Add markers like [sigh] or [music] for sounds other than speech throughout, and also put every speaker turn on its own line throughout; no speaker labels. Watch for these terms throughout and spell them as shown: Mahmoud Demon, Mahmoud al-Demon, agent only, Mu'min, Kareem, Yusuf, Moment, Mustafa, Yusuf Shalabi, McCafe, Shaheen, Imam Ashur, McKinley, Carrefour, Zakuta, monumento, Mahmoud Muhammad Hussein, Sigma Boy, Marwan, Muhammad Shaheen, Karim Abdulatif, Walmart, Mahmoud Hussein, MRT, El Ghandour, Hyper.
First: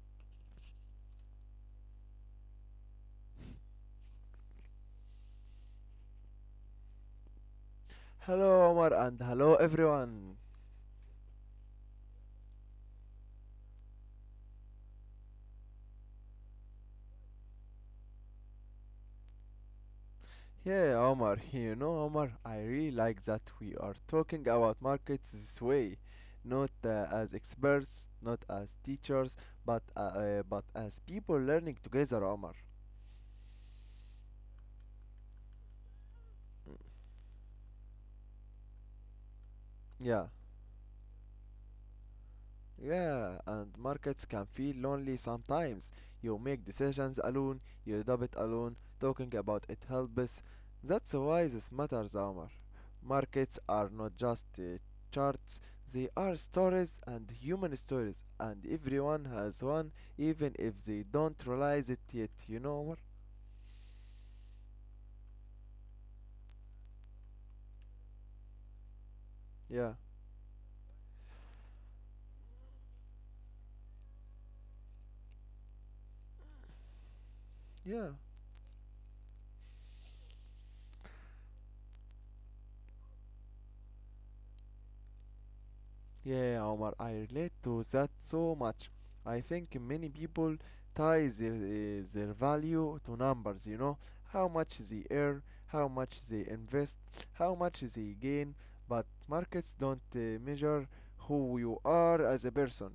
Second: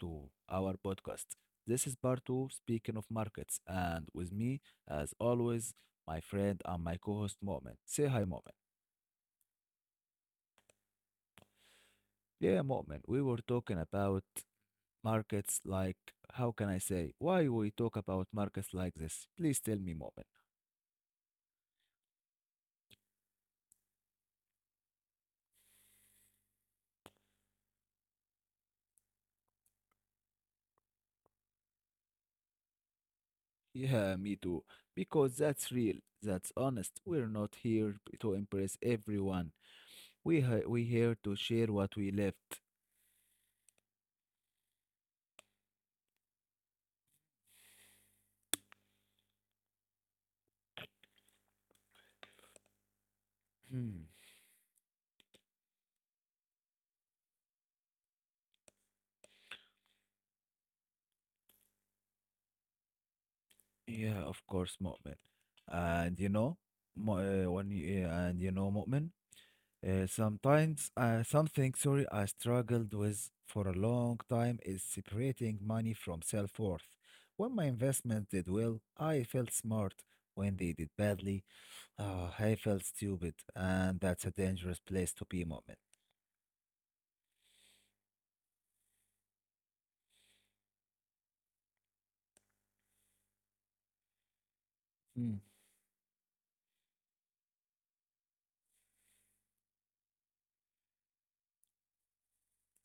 to our podcast. This is part two. Speaking of markets, and with me, as always, my friend and my co host, Moment. Say hi, Moment.
Hello, Omar, and hello, everyone.
Yeah, Moment, we were talking about markets, how can I say, why we talk about markets like this? Please tell me, Moment.
Yeah, Omar, you know, Omar, I really like that we are talking about markets this way, not as experts, not as teachers, but as people learning together, Omar.
Yeah, me too. Because that's real, that's honest. We're not here to impress everyone,
Yeah.
we here to share what we lived.
Yeah, and markets can feel lonely sometimes. You make decisions alone, you debate alone, talking about it helps. That's why this matters, Omar. Markets are not
[clears throat]
just charts, they are stories and human stories, and everyone has one, even if they don't realize it yet, you know, Omar?
Yeah, of course, Mu'min. And you know, when you, yeah, and you know, Mu'min,
Yeah,
sometimes sorry, I struggled with for a long time is separating money from self-worth. When
yeah.
my investments did well, I felt smart. When they did badly, I felt stupid, and that's a dangerous place to be, Mu'min.
Yeah, Omar, I relate to that so much. I think many people tie their, their value to numbers, you know, how much they earn, how much they invest, how much they gain, but markets don't measure who you are as a person.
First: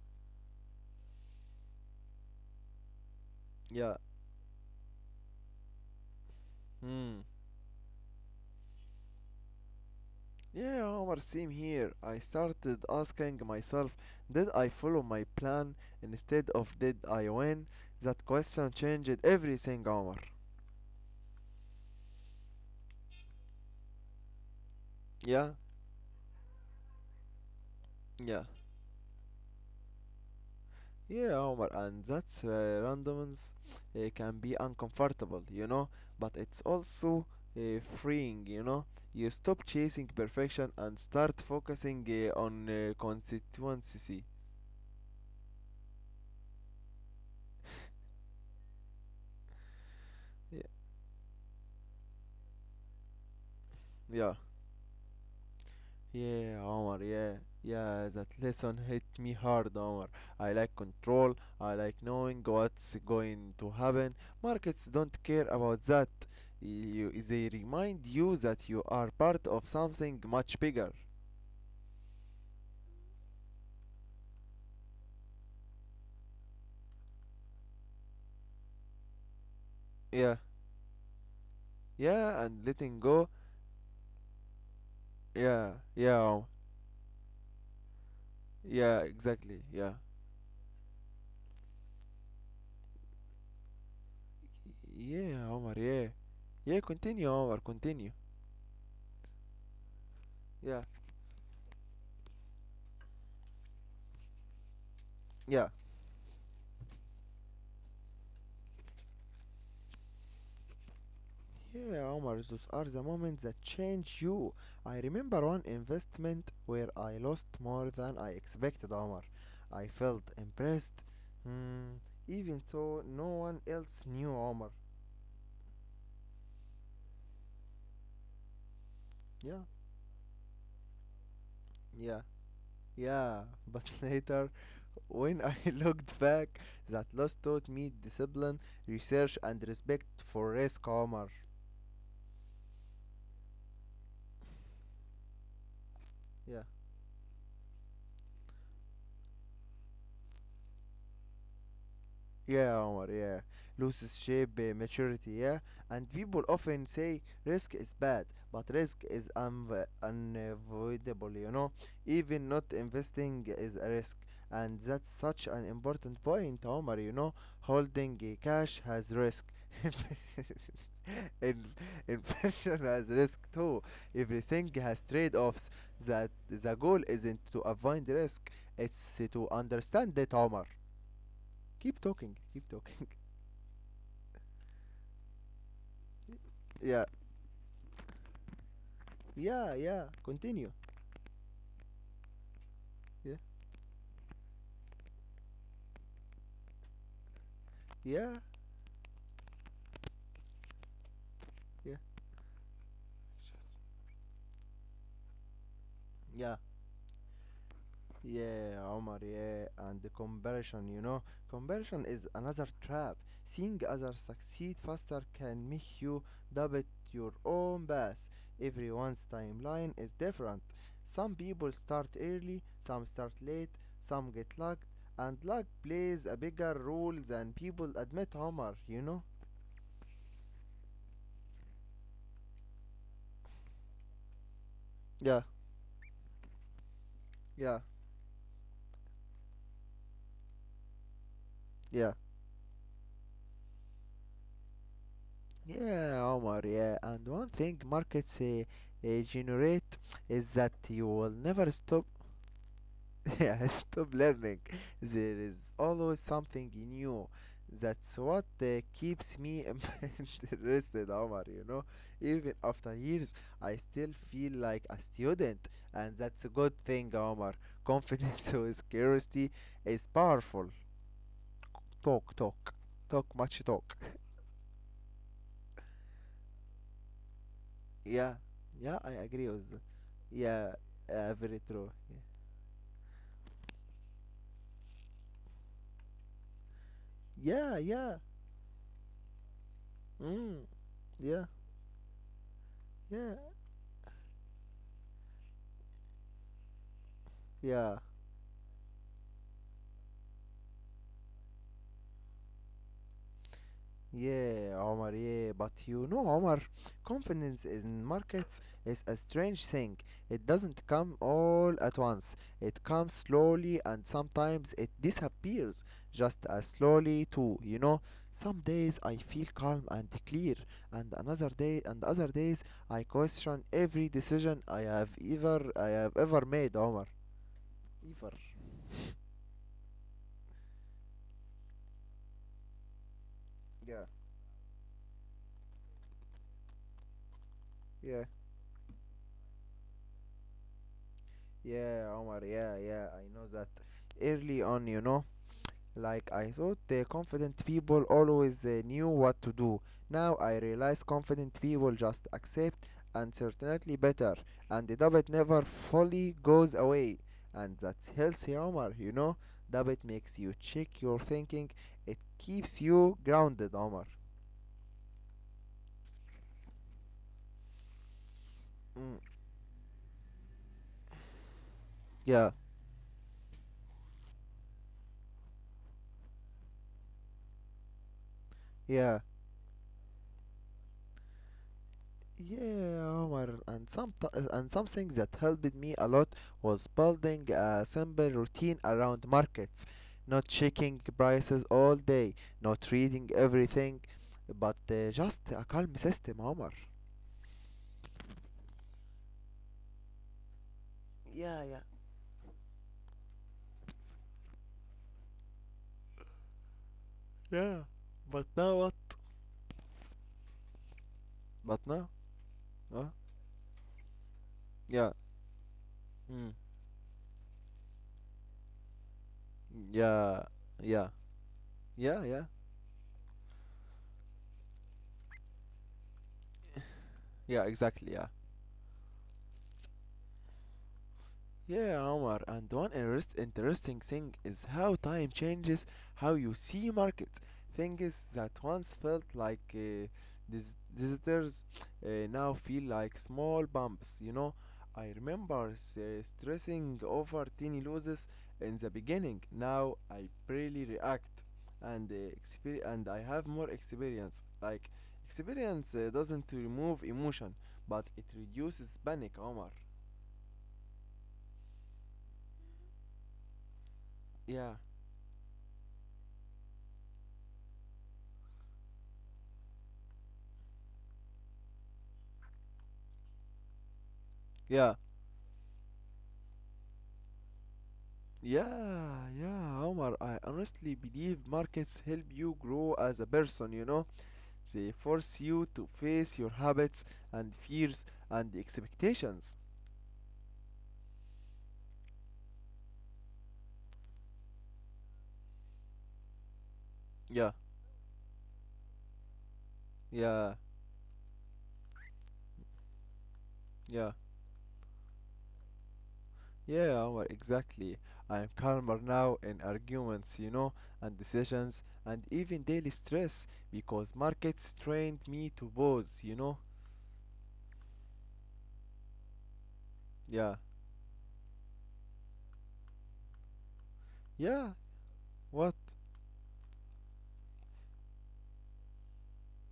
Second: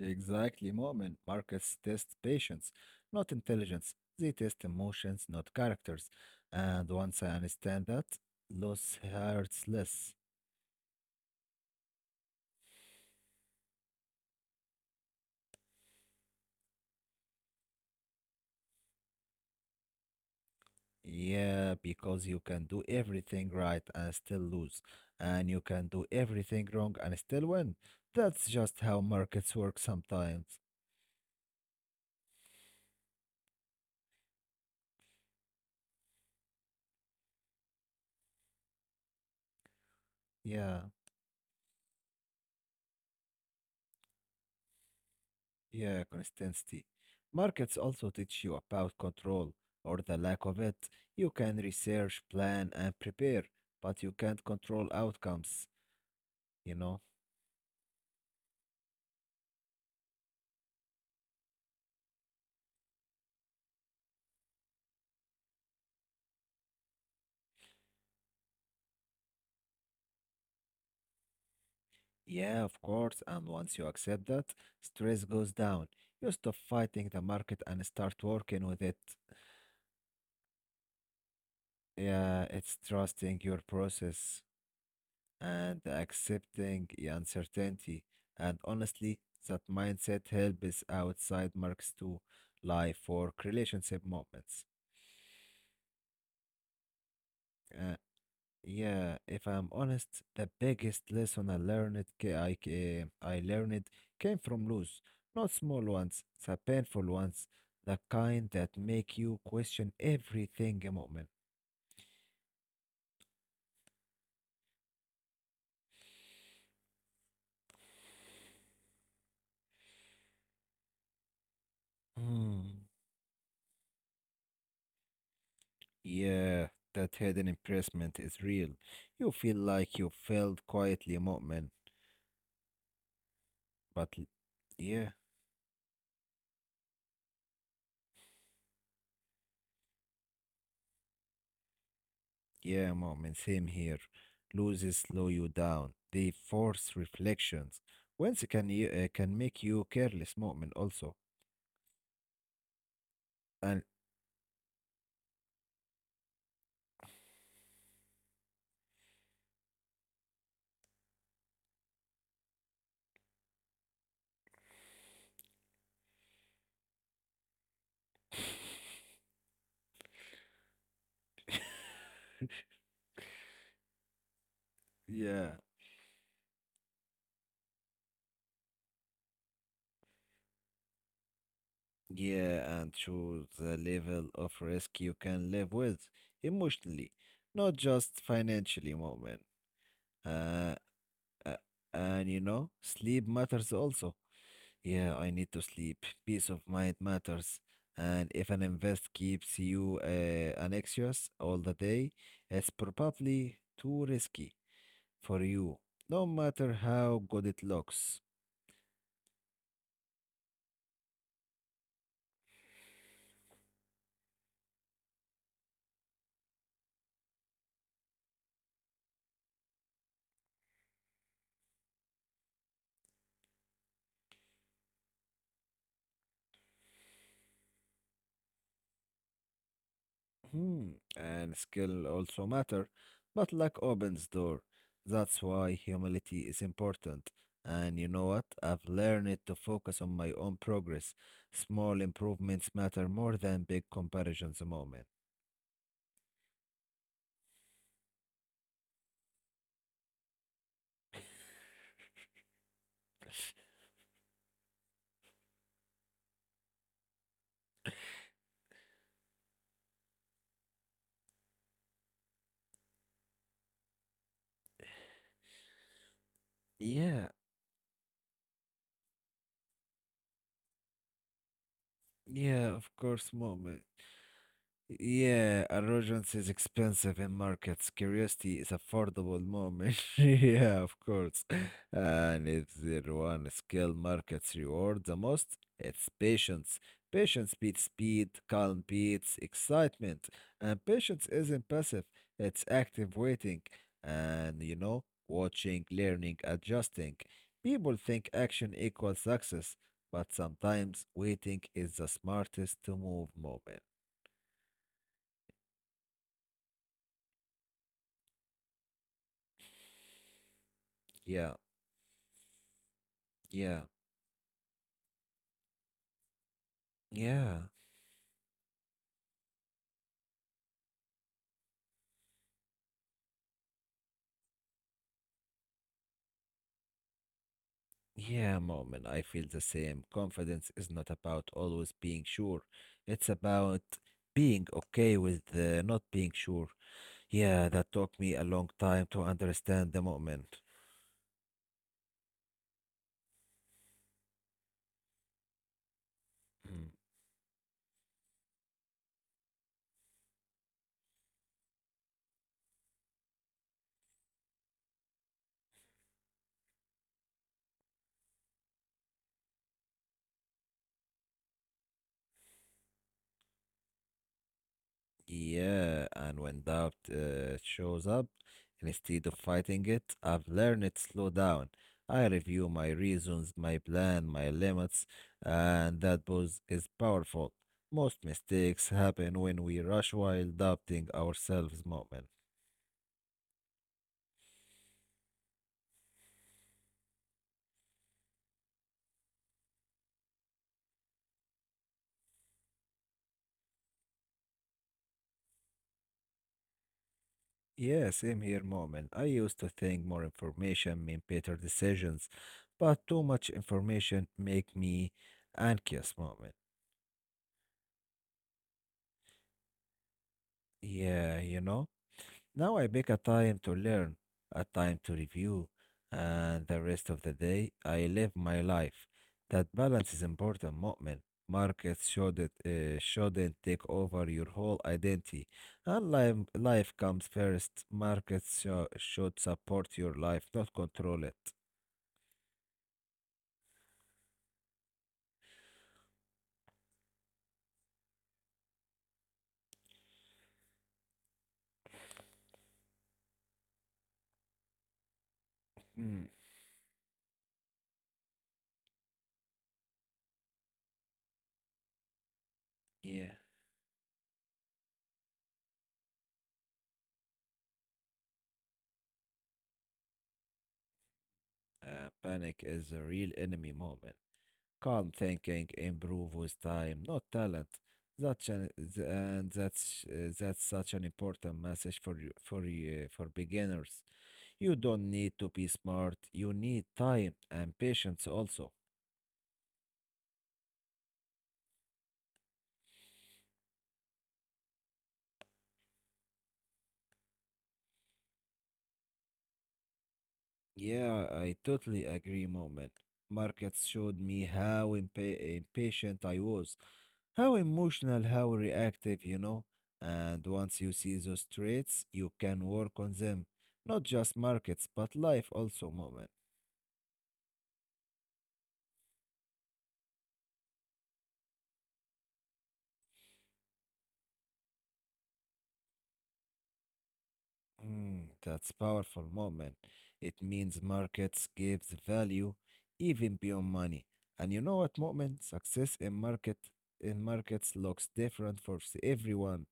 Exactly, Moment. Markets test patience, not intelligence.
Yeah.
They test emotions, not characters. And once
Hmm.
I understand that, loss hurts less.
Yeah, Omar, same here. I started asking myself, did I follow my plan instead of did I win? That question changed everything, Omar.
Yeah, because you can do everything right and still lose, and
Yeah,
you can do everything wrong and still win.
yeah.
That's just how markets work sometimes.
Yeah, Omar, and that randomness can be uncomfortable, you know, but it's also freeing, you know. You stop chasing perfection
Yeah.
and start focusing on constituency.
Yeah, consistency. Markets also teach you about control, or the lack of
Yeah,
it. You can research, plan, and prepare, but you
yeah,
can't control outcomes,
yeah,
you know?
Omar, yeah, yeah, that lesson hit me hard, Omar. I like control, I like knowing what's going to happen. Markets don't care about that. You, they remind you that you are part of something much bigger.
Yeah, of course. And once you accept that, stress goes down. You stop fighting the market and start working with it.
Yeah. Yeah,
Yeah,
and
it's
letting go.
trusting your process
Yeah,
and
yeah, Omar.
accepting the uncertainty. And
Yeah,
honestly,
exactly.
that
Yeah,
mindset helps outside marks to life for relationship moments.
yeah, Omar. Yeah, yeah. Continue, Omar.
Uh,
Continue.
yeah, if I'm honest, the
Yeah,
biggest lesson I learned, ca- I learned came from lose, not
yeah,
small ones, the painful ones, the kind that make you question everything a moment.
yeah, Omar. Those are the moments that change you. I remember one investment where I lost more than I expected, Omar. I felt impressed, hmm, even
Hmm.
though no one else knew, Omar.
Yeah, that hidden impressment is real. You feel
Yeah,
like you failed quietly, Mu'min,
yeah. Yeah, but [laughs]
But l-
later,
yeah,
when I [laughs] looked back, that loss taught me discipline, research, and respect for risk, Omar.
yeah, mom, and same here. Loses slow you down. They
Yeah.
force reflections. Whence can you can make you careless, moment also.
Yeah, Omar, yeah.
And
Loses shape, maturity, yeah. And people often say risk is bad, but risk is unavoidable, you know. Even not investing is a risk. And that's such an important point, Omar, you know. Holding cash has risk. [laughs] In- Inflation has risk too. Everything has trade
yeah,
offs. That the goal isn't to avoid risk, it's to understand it, Omar. Keep talking, keep
yeah, and
talking.
choose the level of risk you can live with
Yeah.
emotionally, not just financially, moment.
Yeah, yeah. Continue.
Uh, uh, and you know, sleep
Yeah.
matters also. Yeah, I need to sleep. Peace of mind matters. And
Yeah.
if an invest keeps you anxious all the
Yeah.
day, it's probably too risky for you, no
Yeah.
matter how good it looks.
Yeah, Omar, yeah. And the conversion, you know. Conversion is another trap. Seeing others succeed faster can make you doubt your own path. Everyone's timeline is different. Some people start early, some start late, some get lucked, and luck plays a bigger role than people admit, Omar, you know?
Hmm. And skill also matter, but luck opens door.
Yeah,
That's why humility is important.
yeah,
And you know what? I've learned to focus on my own progress. Small
yeah.
improvements matter more than big comparisons, Moment.
Yeah, Omar, yeah. And one thing markets generate is that you will never stop [laughs] yeah, stop learning. There is always something new. That's what keeps me [laughs] interested, Omar, you know. Even after years, I still feel like a student, and that's a good thing,
Yeah.
Omar. Confidence [laughs] with curiosity is powerful. Talk,
Yeah,
talk,
of
talk,
course,
much
Moment.
talk.
Yeah, arrogance is expensive in markets.
Yeah,
Curiosity is
yeah, I
affordable,
agree with that.
Moment. [laughs]
Yeah,
Yeah, of course.
very true.
And if there one skill markets reward the most, it's patience. Patience
Yeah, yeah,
beats
yeah.
speed, calm beats excitement.
Mm,
And patience
yeah,
isn't passive, it's active
yeah,
waiting. And you know, watching, learning, adjusting.
yeah.
People think action equals success, but sometimes waiting is the smartest to move, Moment.
Yeah, Omar, yeah, but you know, Omar, confidence in markets is a strange thing. It doesn't come
Yeah.
all at once, it comes slowly
Yeah,
and sometimes it disappears just as slowly, too.
yeah,
You know, some days I feel calm and clear, and another day, and other days I question every decision I have ever made, Omar. Ever.
yeah, Moment, I feel the same. Confidence is not about always being sure. It's about
Yeah,
being okay with not being sure. Yeah, that took
yeah,
me a long time to understand the moment.
yeah, Omar, yeah, yeah, I know that early on, you know. Like I thought,
Hmm.
the confident people always knew what to do. Now I realize confident people just accept uncertainty better, and the doubt never fully goes away. And that's healthy Omar, you know? Doubt makes you check your thinking, it keeps you grounded, Omar.
Yeah, and when doubt shows up,
Mm.
instead of fighting it, I've learned to slow down. I
Yeah,
review my reasons, my plan, my limits, and that pause is powerful. Most mistakes
yeah.
happen when we rush while doubting ourselves, Moment.
Yeah, Omar, and something that helped me a lot was building a simple routine around markets, not checking prices all day, not reading everything, but just a calm system, Omar.
Yeah, same here, Moment. I used to think more information mean better
Yeah, yeah.
decisions, but too much information make me anxious, Moment.
Yeah. But now what?
Yeah, you
But
know?
now,
Now I
huh?
pick a time to learn, a time
Yeah.
to review,
Mm.
and the rest of the day I live my life. That balance is
Yeah.
important,
Yeah.
Mu'min. Markets
Yeah. Yeah.
shouldn't take over your whole identity. And life comes
Yeah.
first.
Exactly. Yeah.
Markets should support your life, not control it.
Yeah, Omar, interesting thing is how time changes how you see markets. Things that once felt like visitors now feel like small bumps, you know. I remember
Mm,
stressing over tiny losses in the beginning. Now I barely react and and I
yeah.
have more experience. Like experience doesn't remove emotion, but it reduces panic, Omar.
Panic is a real enemy, Mu'min.
Yeah.
Calm thinking improve with time, not talent. That's an, th- and that's That's such an important message for beginners. You
Yeah.
don't need to be smart. You need time and patience also.
Yeah, yeah, Omar. I honestly believe markets help you grow as a person, you know. They force you to face your habits and fears and expectations.
Yeah, I totally agree, Moment. Markets showed me how impatient I was,
Yeah,
how emotional, how reactive, you know. And
yeah,
once you see those traits, you can work on them. Not
yeah.
just markets, but life also, Moment.
Yeah, Omar, exactly. I am calmer now in arguments, you know, and decisions and even daily stress because markets trained me to pause, you know.
Mm, that's powerful, Moment. It
Yeah,
means markets gives value even beyond money. And you
yeah,
know what, Moment?
what?
Success in markets looks different for everyone.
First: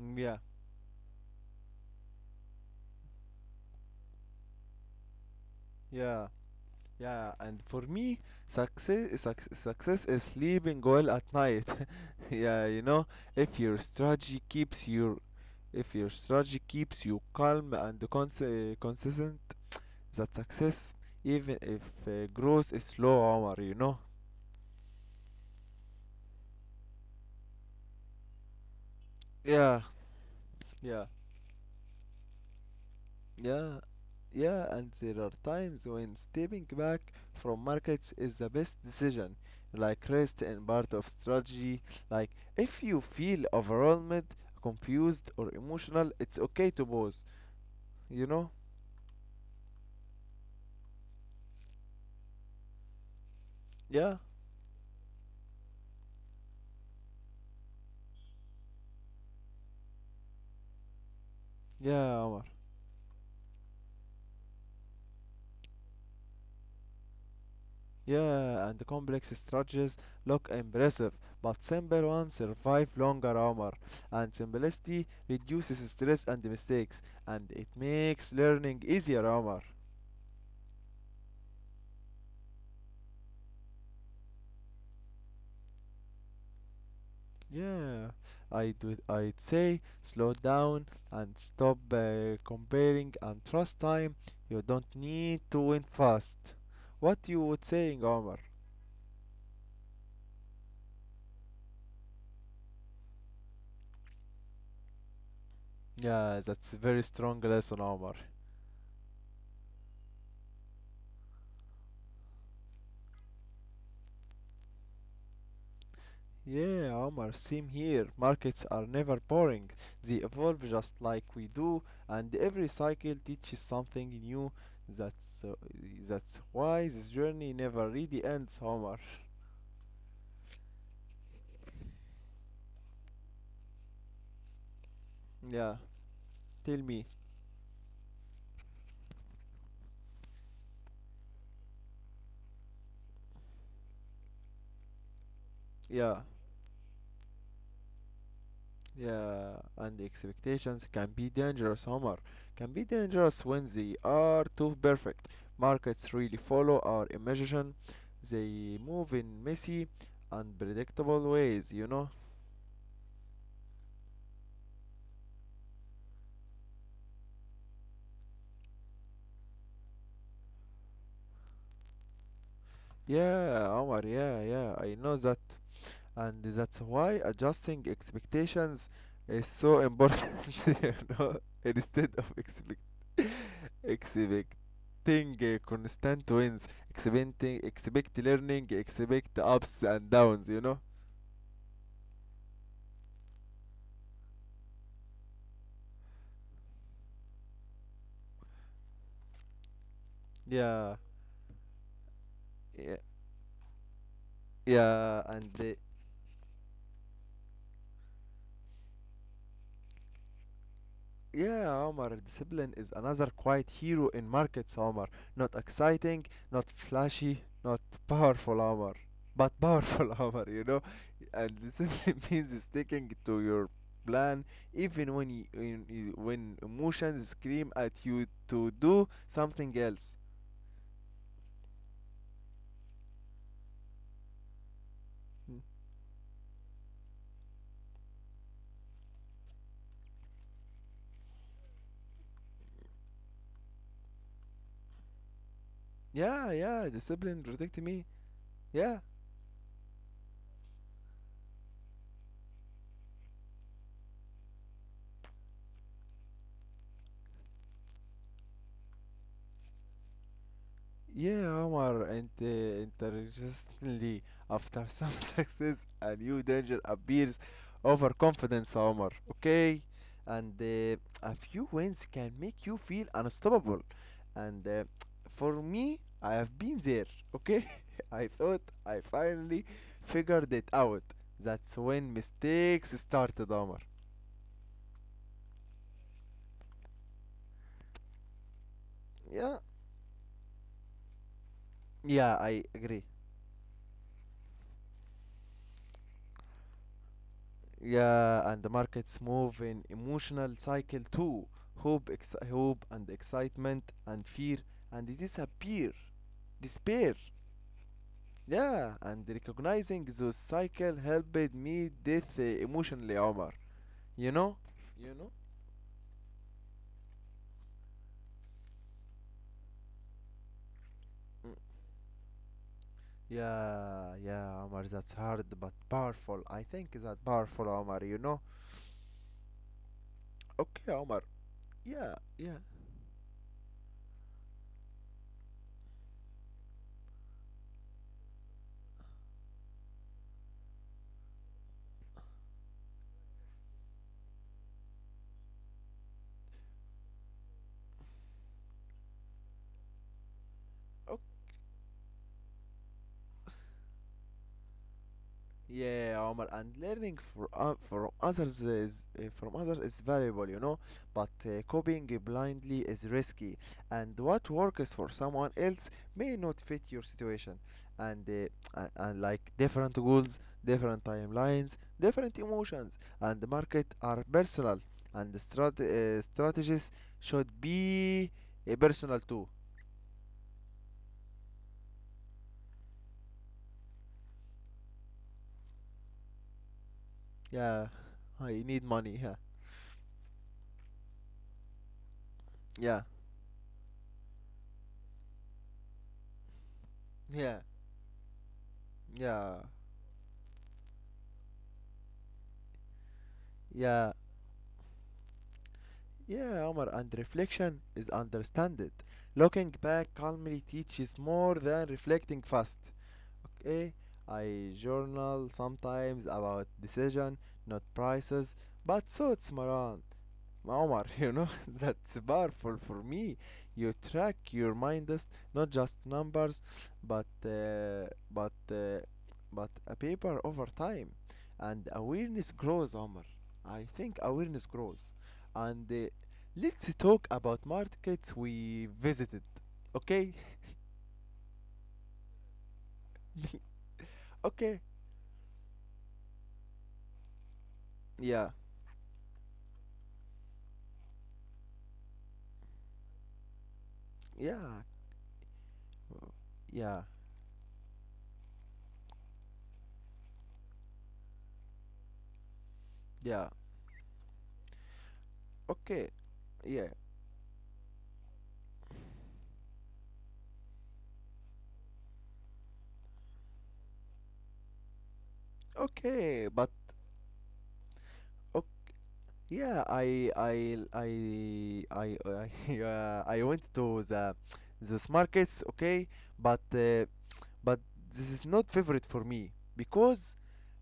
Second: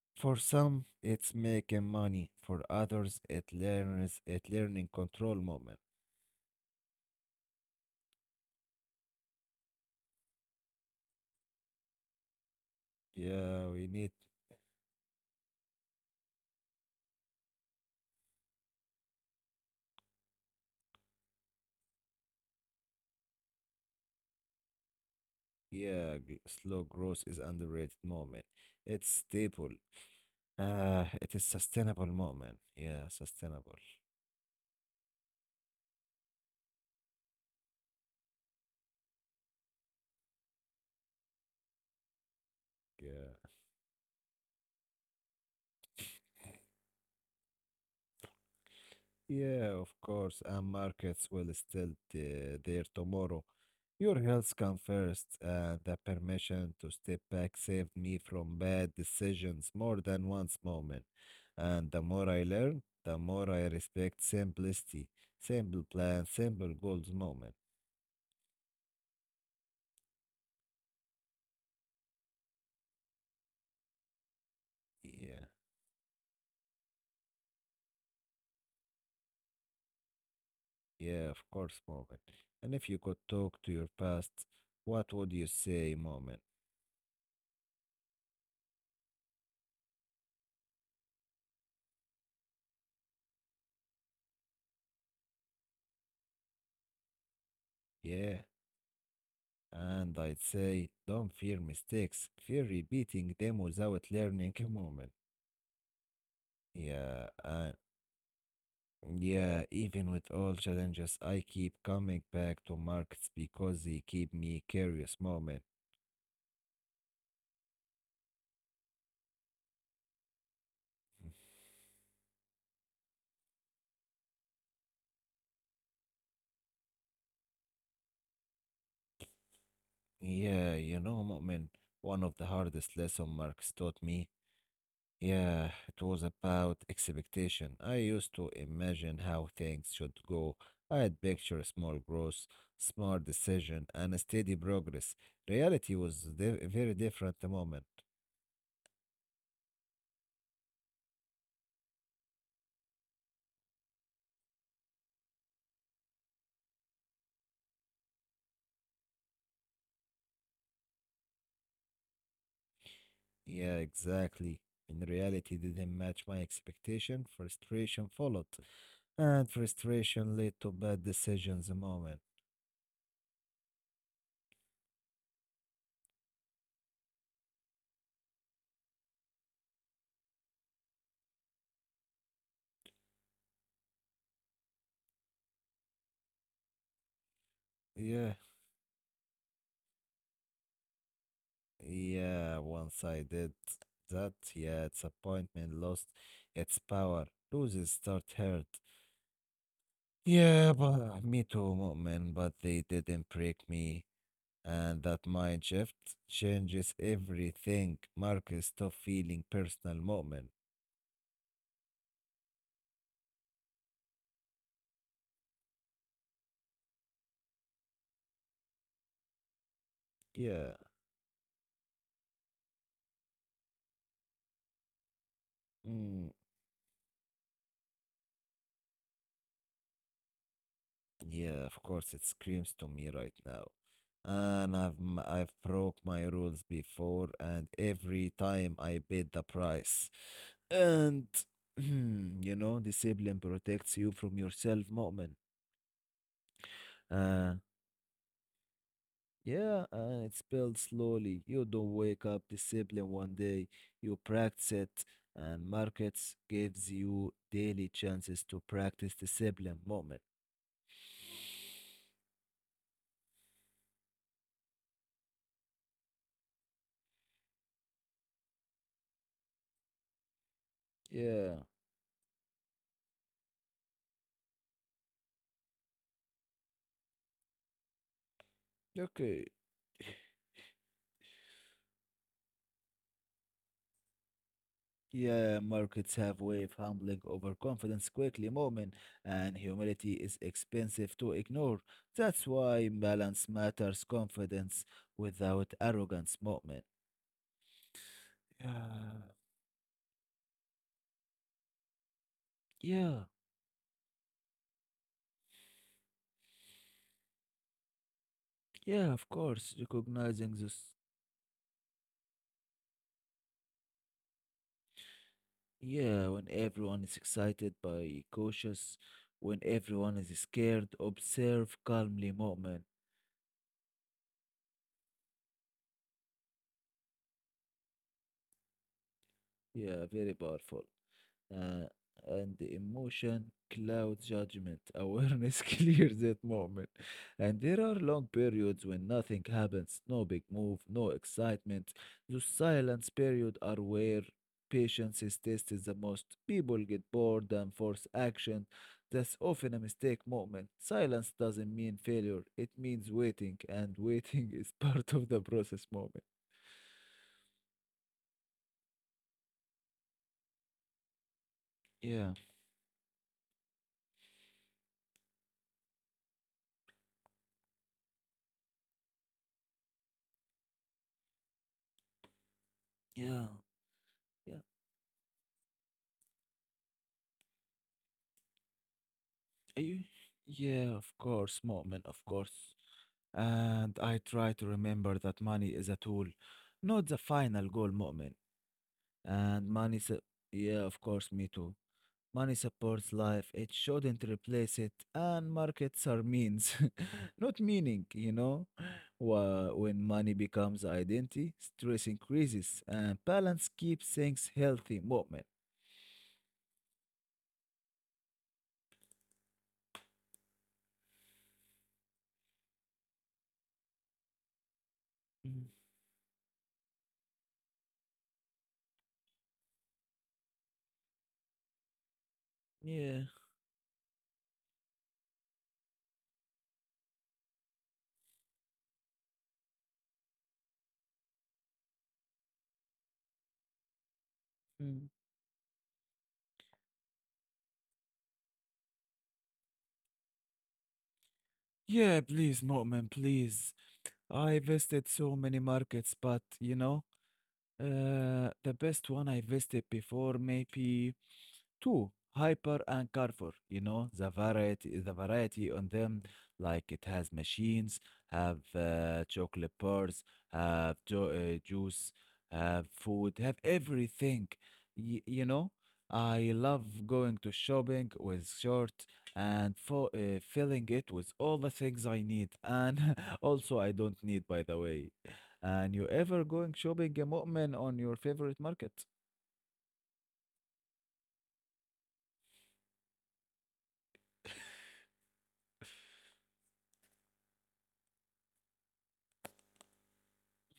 Mm,
For
yeah,
some, it's making money. For others, it learning control, Moment.
yeah. Yeah, and for me, success is sleeping well at night. [laughs] yeah, you know, if
Yeah,
your
we need.
strategy keeps your if your strategy keeps you calm and consistent, that success, even if growth is slow, Omar, you know.
Yeah, slow growth is underrated, Moment. It's
Yeah,
stable.
yeah.
It is sustainable, Moment. Yeah,
Yeah,
sustainable.
yeah, and there are times when stepping back from markets is the best decision, like rest and part of strategy. Like, if you feel
Yeah.
overwhelmed, confused, or emotional, it's okay to pause, you know?
Yeah, of course, and markets will still be there tomorrow.
Yeah,
Your health comes first, and the permission to step back saved me from bad decisions more than once, Moment. And
yeah,
the
Omar.
more I learn, the more I respect simplicity, simple plan, simple goals, Moment.
Yeah, and the complex strategies look impressive, but simple ones survive longer, Omar. And simplicity
Yeah,
reduces stress and mistakes, and it makes learning easier, Omar.
yeah, of course, Moment. And if you could talk to your past, what would you say, Moment?
Yeah, I'd say slow down and stop comparing and trust time. You don't need to win fast. What you would saying, Omar?
Yeah. And I'd say, don't fear mistakes, fear repeating them without learning a moment.
Yeah, that's a very strong
Yeah,
lesson,
uh,
Omar.
yeah, even with all challenges, I keep coming back to markets because they keep me curious, Moment.
Yeah, Omar, same here. Markets are never boring. They evolve just like we do, and every cycle teaches something new. That's uh, that's why this journey never really ends, Omar.
Yeah, you know, Moment, one of the hardest lessons marks taught me,
Yeah,
yeah, it was
tell
about
me.
expectation. I used to imagine how things should go. I had picture small growth, smart decision, and a steady progress. Reality
Yeah,
was di- very different the moment.
yeah, and the expectations can be dangerous, Omar. Can be dangerous when they are too perfect. Markets really follow our imagination; they move in messy, unpredictable ways, you know?
Yeah, exactly. In reality, didn't match my expectation. Frustration followed, and frustration led to bad decisions. The moment.
Yeah, Omar, yeah, yeah, I know that. And that's why adjusting expectations is so important, [laughs] you know, instead of expecting. Expecting constant wins, expecting, expect
Yeah,
learning, expect ups and downs, you know.
yeah. Once I did that, yeah, disappointment lost its power. Loses start hurt. Yeah,
Yeah,
but me too, Mu'min, but
yeah,
they didn't break me. And
yeah
that
and
mind shift changes everything. Marcus, stop feeling personal, Mu'min.
Yeah, Omar, discipline is another quiet hero in markets, Omar, not exciting, not flashy, not powerful, Omar, but powerful, [laughs] Omar, you know.
Yeah,
And discipline [laughs] means sticking to your plan even
mm,
when emotions scream at you to do something else.
yeah, of course, it screams to me right now. And I've broke my rules before, and every time I paid the price. And, [clears throat] you know, discipline protects you from yourself, Mu'min.
Yeah, yeah, discipline protect me. Yeah,
Yeah, and it's built slowly. You don't wake up discipline one day. You practice it, and markets gives you daily chances to practice discipline, Moment.
yeah, Omar, and interestingly, after some [laughs] success, a new danger appears, overconfidence, Omar. Okay, and a few
Yeah.
wins can make you feel unstoppable. And for me, I have been there. Okay, [laughs] I thought I
Okay.
finally figured it out. That's when mistakes started, Omar.
Yeah, markets have way of humbling overconfidence quickly, Moment,
Yeah,
and humility is expensive to ignore.
yeah,
That's
I agree.
why balance matters. Confidence without arrogance, Moment.
Yeah, and the
Yeah.
markets move in emotional cycle too. Hope, hope and
Yeah.
excitement and fear and disappear, despair. Yeah, and
Yeah. Of course,
recognizing those
recognizing
cycle
this.
helped me death emotionally, Omar. You know? You know?
Yeah, when everyone is excited by cautious, when everyone is scared,
Mm.
observe calmly, Moment.
Yeah, yeah, Omar, that's hard but powerful. I think that powerful, Omar, you know?
Yeah, very
Okay,
powerful.
Omar.
Uh,
Yeah, yeah.
and the emotion cloud judgment. [laughs] Awareness clears that moment. And there are long periods when nothing happens, no big move, no excitement. Those silence periods are where patience is tested the most. People get bored and force action. That's often a mistake, Moment. Silence doesn't mean failure. It means waiting, and waiting [laughs] is part of the process,
Yeah,
Moment.
Omar, and learning from others is valuable, you know, but copying
Yeah.
blindly is risky, and what works for someone else may not fit your situation, and and like different goals, different timelines, different emotions, and the
Yeah,
market are
yeah.
personal, and the strategies should be personal too.
You, yeah, of course, Mu'min, of course. And I try to remember that money is a tool, not the final
Yeah,
goal, Mu'min.
I need money. Yeah,
And money, su- yeah, of course, me too. Money
yeah,
supports life, it shouldn't replace it. And markets are means, [laughs]
yeah,
not meaning, you know?
yeah.
When money becomes identity, stress increases, and balance
Yeah,
keeps things healthy, Mu'min.
yeah, Omar, and reflection is understanded. Looking back calmly teaches more than reflecting fast. Okay, I journal
Mm,
sometimes about decision, not prices, but thoughts, Maran. Omar, you know, [laughs] that's powerful for
yeah.
me. You track your mindest, not just numbers, but uh, but uh, but a paper over time, and awareness grows, Omar. I think awareness grows,
Mm.
and let's talk about markets we visited. Okay,
Yeah, please, Mu'min, please.
[laughs]
I
okay,
visited so many markets, but you know,
yeah,
the best one I visited before, maybe. Two, Hyper and Carrefour, you know,
yeah,
the variety on them, like
yeah,
it has machines, have chocolate bars, have juice, have food,
yeah.
have everything. You know,
Okay,
I
yeah,
love going to shopping with short and filling it with all the things I need, and [laughs] also I don't need, by the way. And you
okay,
ever
but.
going shopping, a moment on your
ok,
favorite market?
Yeah, I I I [laughs] yeah, I went to the those markets, okay, but uh, but this is not favorite for me because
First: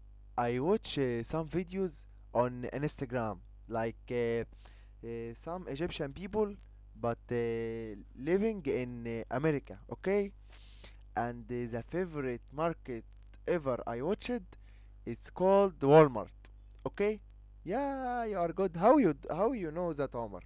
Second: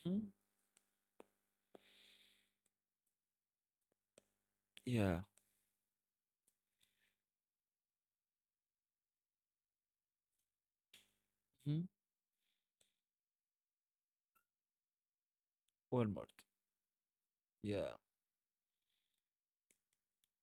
Mhm.
I watch some videos on Instagram, like uh,
Yeah.
some Egyptian people, but living in America, okay, and the
Mhm.
favorite market ever I watched, it's called
Walmart.
Walmart, okay.
Yeah,
Yeah, you are good. How you, how you know that, Omar?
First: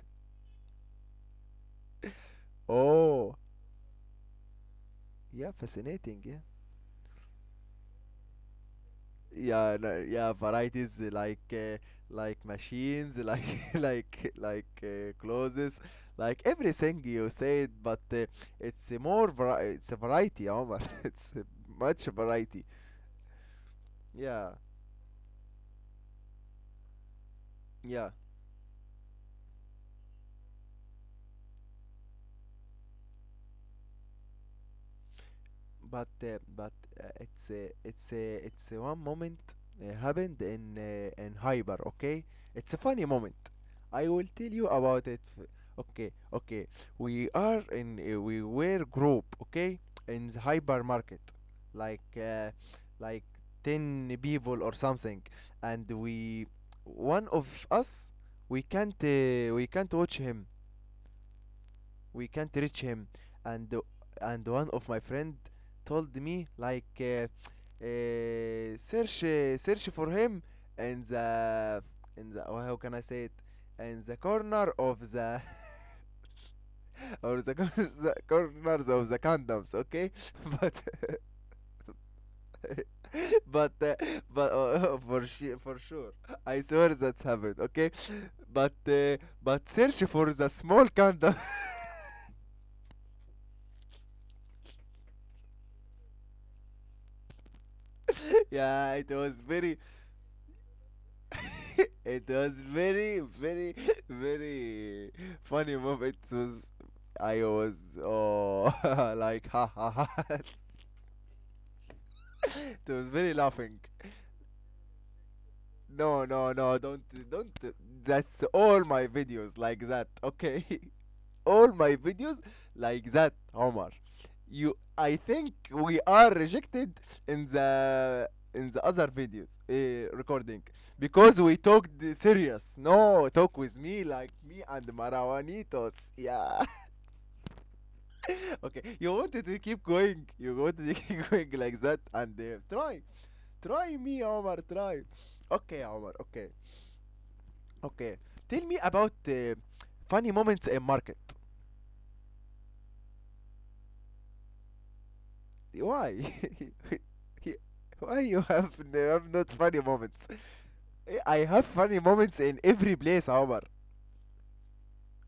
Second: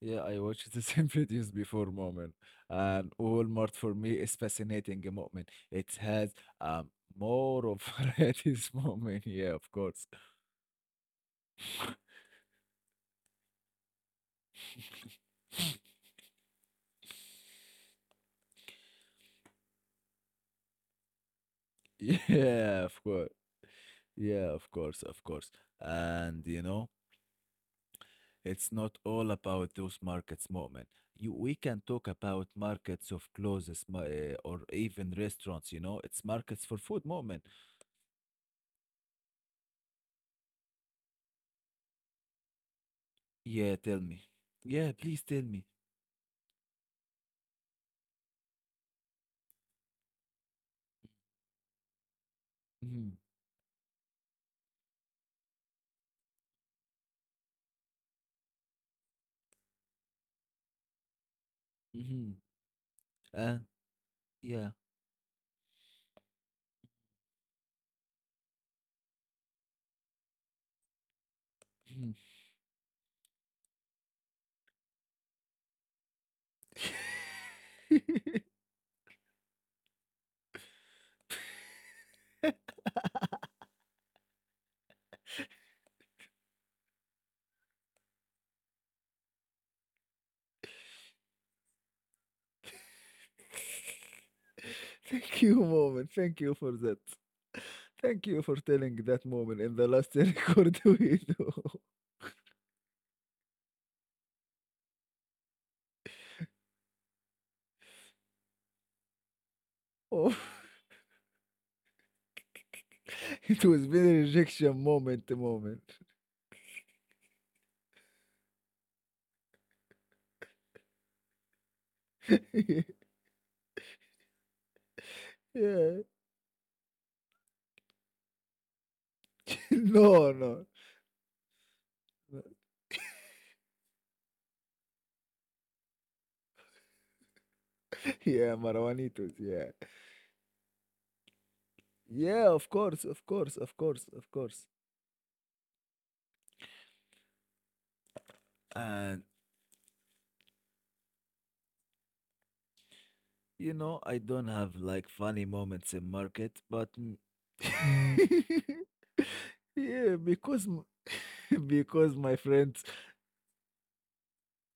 yeah, I watched the same [laughs] videos before, Moment. And
Oh
Walmart for me is fascinating,
yeah,
Moment. It
fascinating,
has
yeah.
um more of [laughs] varieties, Moment. Yeah, of
Yeah, no,
course.
yeah, varieties, like machines, [laughs] like clothes, like everything you said, but it's a it's a variety, Omar. [laughs] It's a much variety,
Yeah, of course.
yeah,
Yeah, of course, of course. And you know,
yeah.
it's not all about those markets, Moment. You, we can talk about markets of clothes, or even restaurants. You
but
know,
uh,
it's
but
markets for
uh,
food,
it's
Moment.
uh, it's uh, it's uh, one moment happened in hyper, okay. It's a funny moment.
Yeah,
I
tell
will
me.
tell you about
Yeah,
it.
please tell me.
Okay, okay, we are in we were group, okay, in the hypermarket, like uh, like
Mm-hmm.
10 people or something. And we, one of us, we can't watch him, we can't
Mm-hmm.
reach him. and
Uh,
and one of my
yeah.
friend told me like, search for him in the, in the,
[laughs] Thank
oh, how can I say it, in the corner of the, [laughs] or the, the corners of the condoms, okay. [laughs] But [laughs] but uh, but [laughs] for sure, for sure, I swear that's happened, okay. But uh, but search for the small condom.
you, Moment. Thank you for that.
[laughs]
Thank
Yeah,
you
it
for
was
telling
very,
that moment in the last [laughs] record we
[laughs]
do.
it was very, very, very funny moment. It was, I was, oh, [laughs] like, ha ha ha. [laughs]
Oh,
It was very laughing.
[laughs] it was been a rejection moment to
No,
moment.
no, no, don't, don't. That's all my videos like that, okay? [laughs] All my videos like that,
[laughs]
Omar. You, I think we are
yeah. [laughs]
rejected in the, in the other videos, recording,
No, no.
because we talked the
[laughs]
serious.
no.
No, talk with me like me and Marawanitos. Yeah. [laughs] Okay,
Yeah,
you wanted to
Marwanitos.
keep
Yeah.
going. You wanted to [laughs] keep going like that and
Yeah,
try, try me, Omar.
of
Try.
course.
Okay, Omar. Okay, okay. Tell me about
And
funny moments in market.
you know, I don't have like funny
Why?
moments in market, but mm,
[laughs]
[laughs]
Why you have
mm,
have not funny moments?
yeah, because
Eh, I have funny
[laughs]
moments in
because
every place, Omar.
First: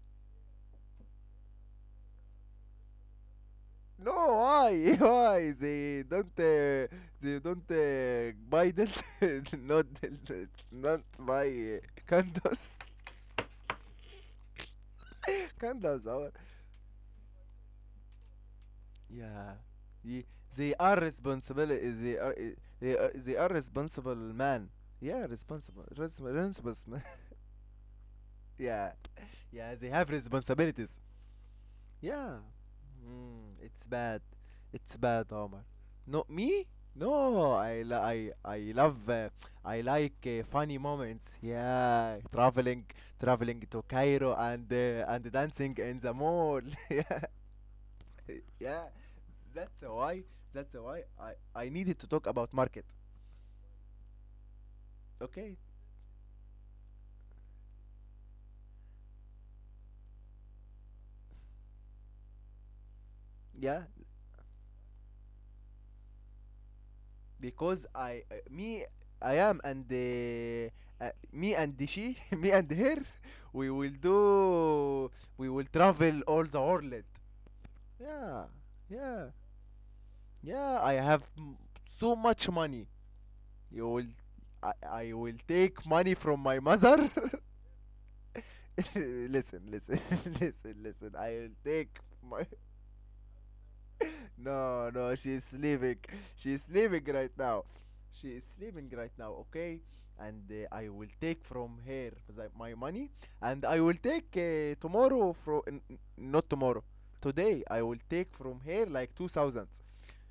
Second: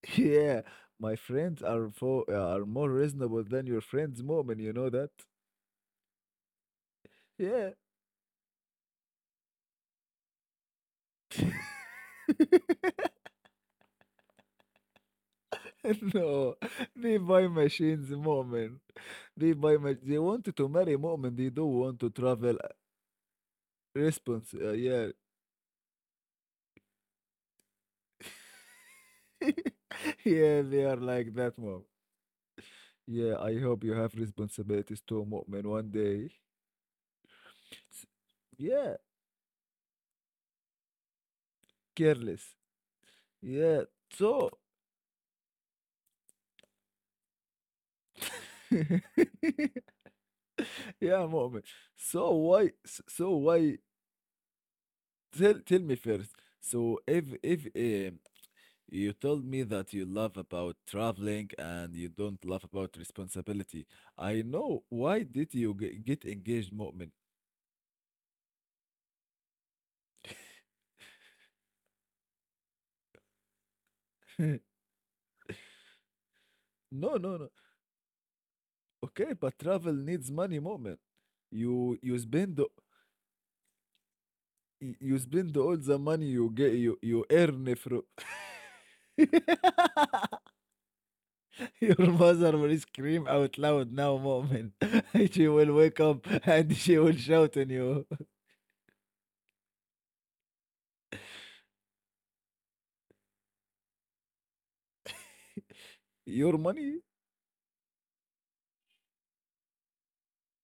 [laughs] yeah, my friends are for are more reasonable than your
No,
friends' moment. You know
why? [laughs]
that?
Why they don't
Yeah.
buy that? [laughs] Not, not buy
[laughs]
candles. [laughs] Candles, Omar.
No, they buy machines, Moment.
Yeah,
They
Ye-
wanted to
they are
marry moment. They
responsible.
don't
Eh,
want to
they are, eh,
travel.
they are responsible man.
Yeah,
Yeah, responsible, responsible, [laughs] yeah, yeah.
[laughs]
They have
yeah, they are
responsibilities.
like that, mom.
Yeah.
Yeah, I
Mm,
hope you
it's
have
bad.
responsibilities
It's
too,
bad,
Mu'min,
Omar.
one day.
No, me? No, I
S-
lo- I I
Yeah,
love, I like funny moments. Yeah,
careless.
traveling,
Yeah,
traveling to
so.
Cairo and dancing in the mall. [laughs] Yeah, yeah.
[laughs]
That's why, that's
Yeah,
why
Mu'min.
I I
So
needed to talk
why?
about market.
So why? Tell me
Okay?
first. So if you told me that you love about traveling and you don't love about responsibility,
Yeah,
I know why did you get engaged, Mu'min?
because I, me I am, and me and she, [laughs] me and her, we will
[laughs]
do, we will travel all the
no, no,
world.
no.
Yeah,
Okay, but
yeah,
travel needs money, Mu'min.
yeah.
You you spend
So much money. You will,
You
I,
spend
I
all
will
the money
take
you
money
get
from
you
my
you
mother.
earn from
[laughs]
[laughs]
Listen, listen, [laughs] listen, listen. I
Your
will take
mother will
my,
scream out loud now, Mu'min. [laughs]
no,
She
no,
will
she's
wake up
sleeping.
and she
She's
will
sleeping
shout on
right
you.
now. She is sleeping right now, okay? And I will take from her my money, and I will take tomorrow from n- n-
Your
not
money?
tomorrow, today. I will take from her like 2,000,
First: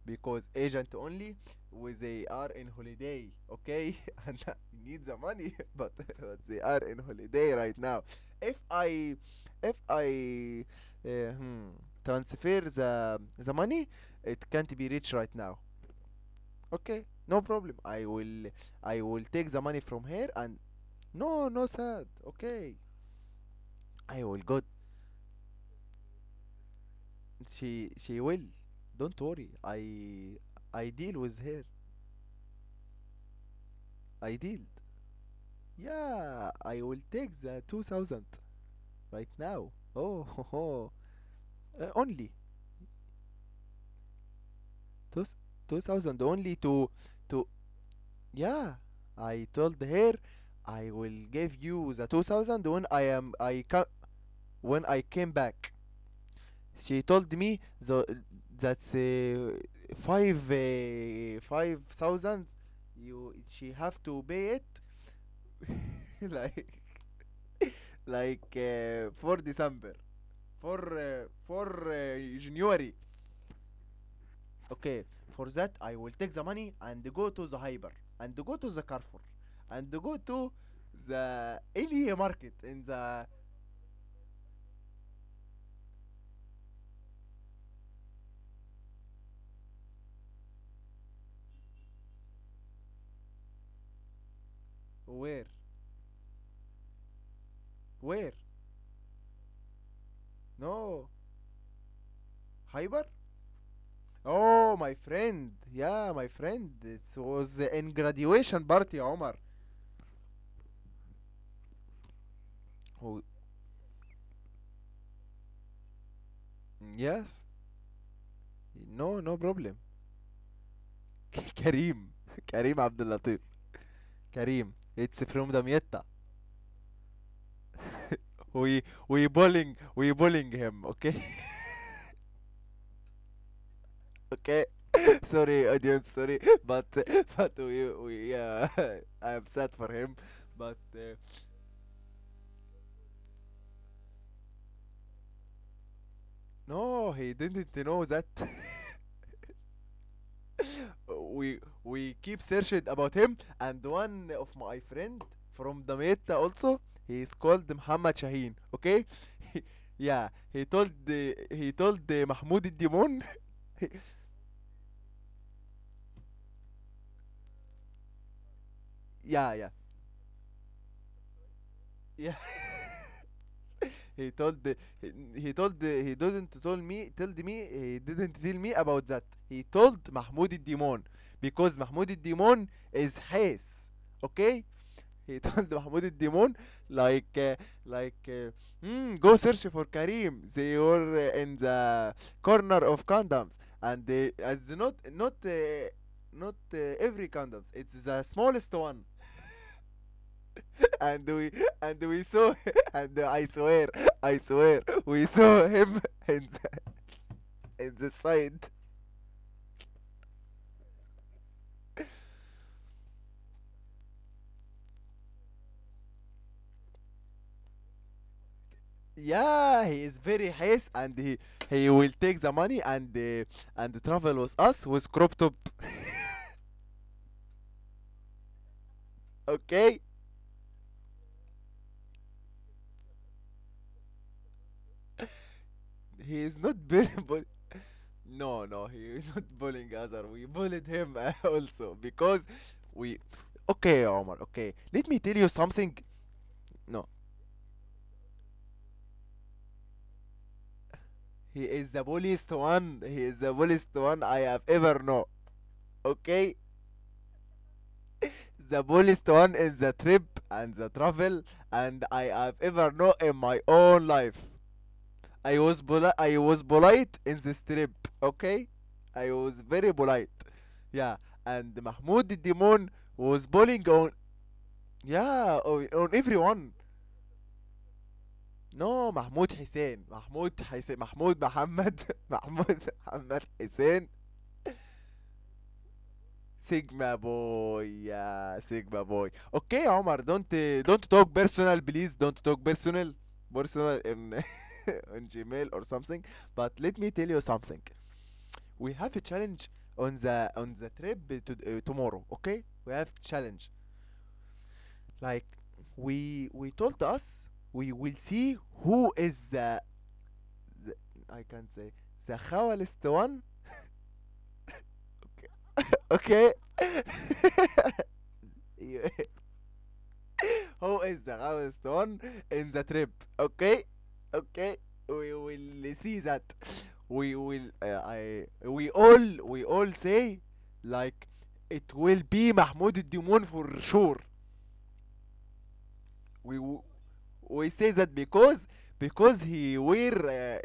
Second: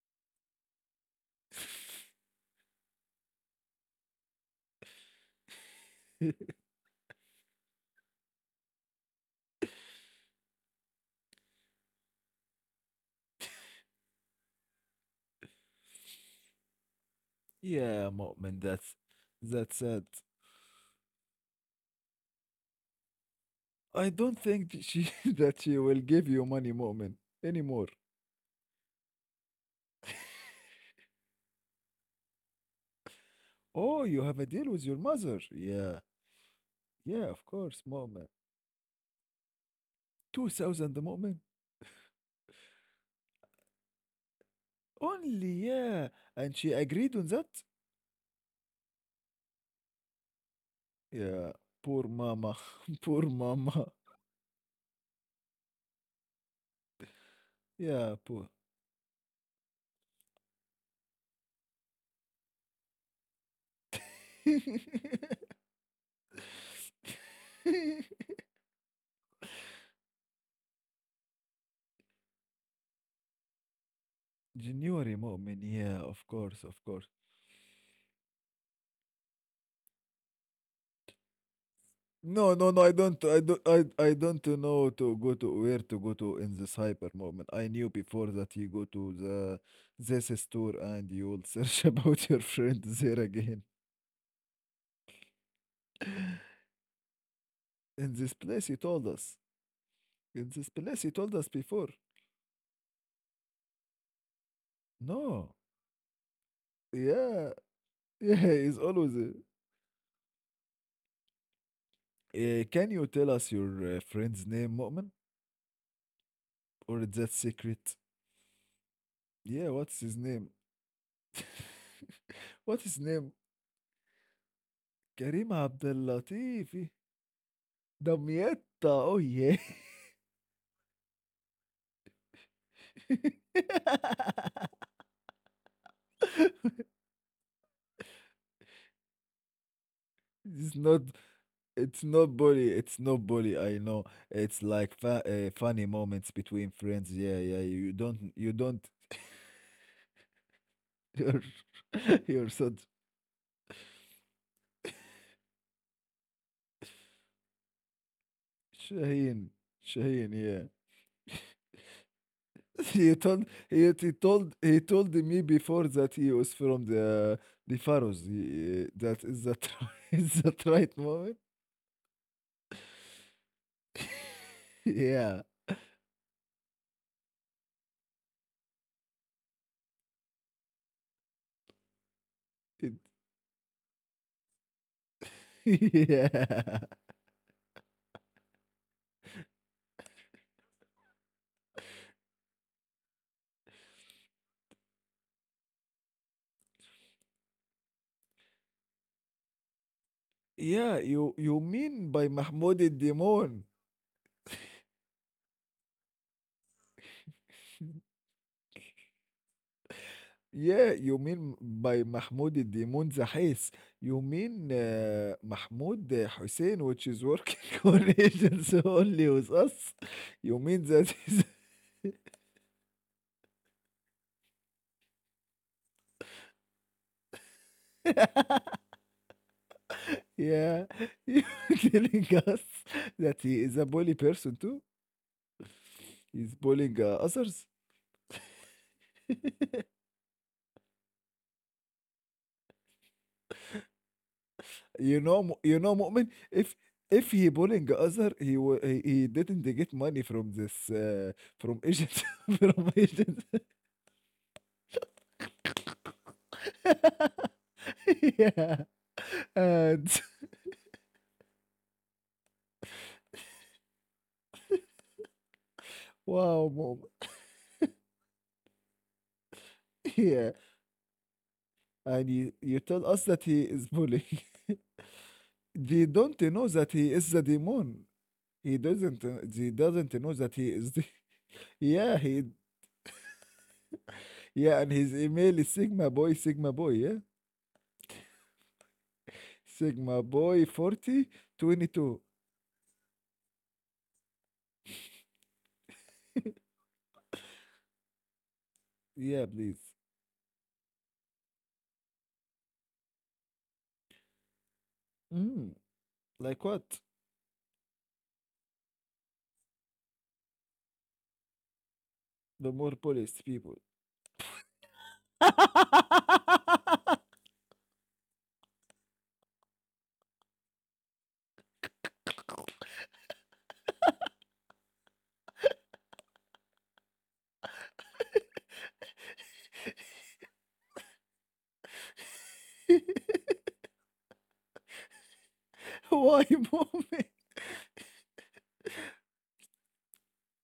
because agent only, when they are in holiday, okay. [laughs] And I need the money. [laughs] But
[laughs]
they are in holiday right now. If i if i uh, hmm, transfer the money, it can't be reached right now. Okay, no problem. i
Yeah,
will
Mu'min,
i
that's
will take the money from
that's
here.
sad.
And no, no sad, okay. I
I
will go.
don't think that she [laughs] that she will give you money, Mu'min,
She
anymore.
will, don't worry, I deal with her, I
Oh,
deal.
you have a deal with your mother? Yeah,
Yeah, I will take the
yeah, of course,
2000
Mu'min.
right now. Oh, [laughs] ho,
Two
ho.
thousand, Mu'min?
Only two,
Only,
2000
yeah.
only
And
to
she agreed on
to
that?
yeah. I told her I will give
Yeah,
you the
poor
2000
mama.
when I
[laughs]
am
Poor
I come,
mama.
when I came back. She told me the
Yeah, poor.
that's 5 5,000 you, she have to pay
[laughs]
it, [laughs] like, for December, for January. Okay,
January
for that
moment.
I will
Yeah,
take
of
the money
course, of
and
course.
go to the hyper, and go to the Carrefour, and go to the any market
No,
in
no, no. I
the,
don't. I don't. I don't know to go to where to go to in this hyper moment. I knew before that you go to the this store and you will search [laughs] about your friend there again.
where,
[laughs] In
where.
this place, he told us. In this
No,
place, he told us before.
hyper. Oh, my friend,
No.
yeah, my friend, it was
Yeah. [laughs]
in
Yeah.
graduation
He's
party,
always.
Omar.
Can
Oh,
you tell us your friend's name, Mu'min? Or is that
yes,
secret?
no, no
Yeah,
problem.
what's his name? [laughs]
[laughs] Karim,
What's
Karim
his name?
Abdulatif, Karim, it's
Karim
from Damietta.
Abdellatifi. Damietta.
We
Oh
we
yeah.
bullying, we bullying him, okay.
[laughs]
[laughs] Okay, [laughs] sorry audience, sorry, but but we [laughs] I am sad for him,
It's
but
not it's not bully. It's not bully. I know. It's like funny moments between friends.
no,
Yeah,
he
yeah. You
didn't know
don't
that.
you don't [laughs] you're
[laughs] we
[laughs]
we
you're
keep
such
searching about him, and one of my friend from Damietta also, he is called Muhammad Shaheen, okay.
Shaheen.
[laughs]
Shaheen,
Yeah,
yeah.
he told the Mahmoud
[laughs] He told
Demon. [laughs]
he told me before that he was from the Faroes. That is that
Yeah, yeah,
[laughs] is that right, moment.
yeah.
[laughs]
He told the- he
Yeah.
he told the- he didn't tell me told me he didn't tell me about that. He told Mahmoud Demon, because Mahmoud Demon
It,
is his. Okay? He
[laughs]
told, [laughs] Mahmoud Demon,
yeah.
like uh, like, "Hmm, go search for Karim. They were in the corner of condoms, and they, not not not every condoms. It's the smallest one,
Yeah, you
and
you
we
mean
and
by
we saw,
Mahmoud
[laughs] and
al-Demon.
I swear, I swear we saw him, [laughs] in the, in the side.
Yeah, you mean by Mahmoud al-Demon Zahis. You mean Mahmoud Hussein, which is working [laughs] on agents only with
Yeah,
us.
he is very
You
haste,
mean
and
that
he will take the money and travel with us with crop top.
is [laughs]
Okay,
Yeah, [laughs] you're telling us that he is a bully person too.
he is not
He's
[laughs]
bullying others.
no, no, he is [laughs] not
[laughs]
bullying us, or we bullied him, [laughs] also because we okay, Omar, okay, let
You
me tell
know,
you
You know,
something.
Mu'min. If
No,
if he bullying other, he wa- he didn't get money from this from
he is the
Egypt [laughs]
bulliest
from
one,
Egypt.
he is the bulliest one I have ever know, okay.
[laughs] yeah,
The boldest one in the
and [laughs]
trip and the travel, and I have ever known in my own life. I
wow,
was
Mu'min.
polite in this trip, okay? I was very polite.
Yeah,
Yeah, and
and you
Mahmoud the
you tell
Demon
us that he
was
is
bullying on,
bullying. [laughs]
yeah,
they
on
don't know that
everyone.
he is the demon. He doesn't.
No,
He
Mahmoud
doesn't
Hussein,
know that he
Mahmoud
is the
Hussein, Mahmoud
yeah,
Muhammad,
he
[laughs] Mahmoud Muhammad Hussein.
Yeah, and his email is Sigma Boy, Sigma Boy, yeah?
Sigma boy, yeah, Sigma boy. Okay,
Sigma
Omar,
Boy
don't, don't
40,
talk personal,
22.
please. Don't talk personal, personal in, [laughs] on Gmail or something.
[laughs]
But let me tell you something. We have a
Yeah, please.
challenge on the, on the trip to, tomorrow. Okay, we have challenge. Like,
Mm, like what?
we told us we will see who is the, I can't say, the
The more
khawalist
polished
one.
people. [laughs]
Okay. [laughs] You, who is the highest one in the trip? Okay, okay. We will see that. We will. I. We all. We all say, like, it will be Mahmoud Demon for sure.
Why,
We w-
moment?
we say that because he wear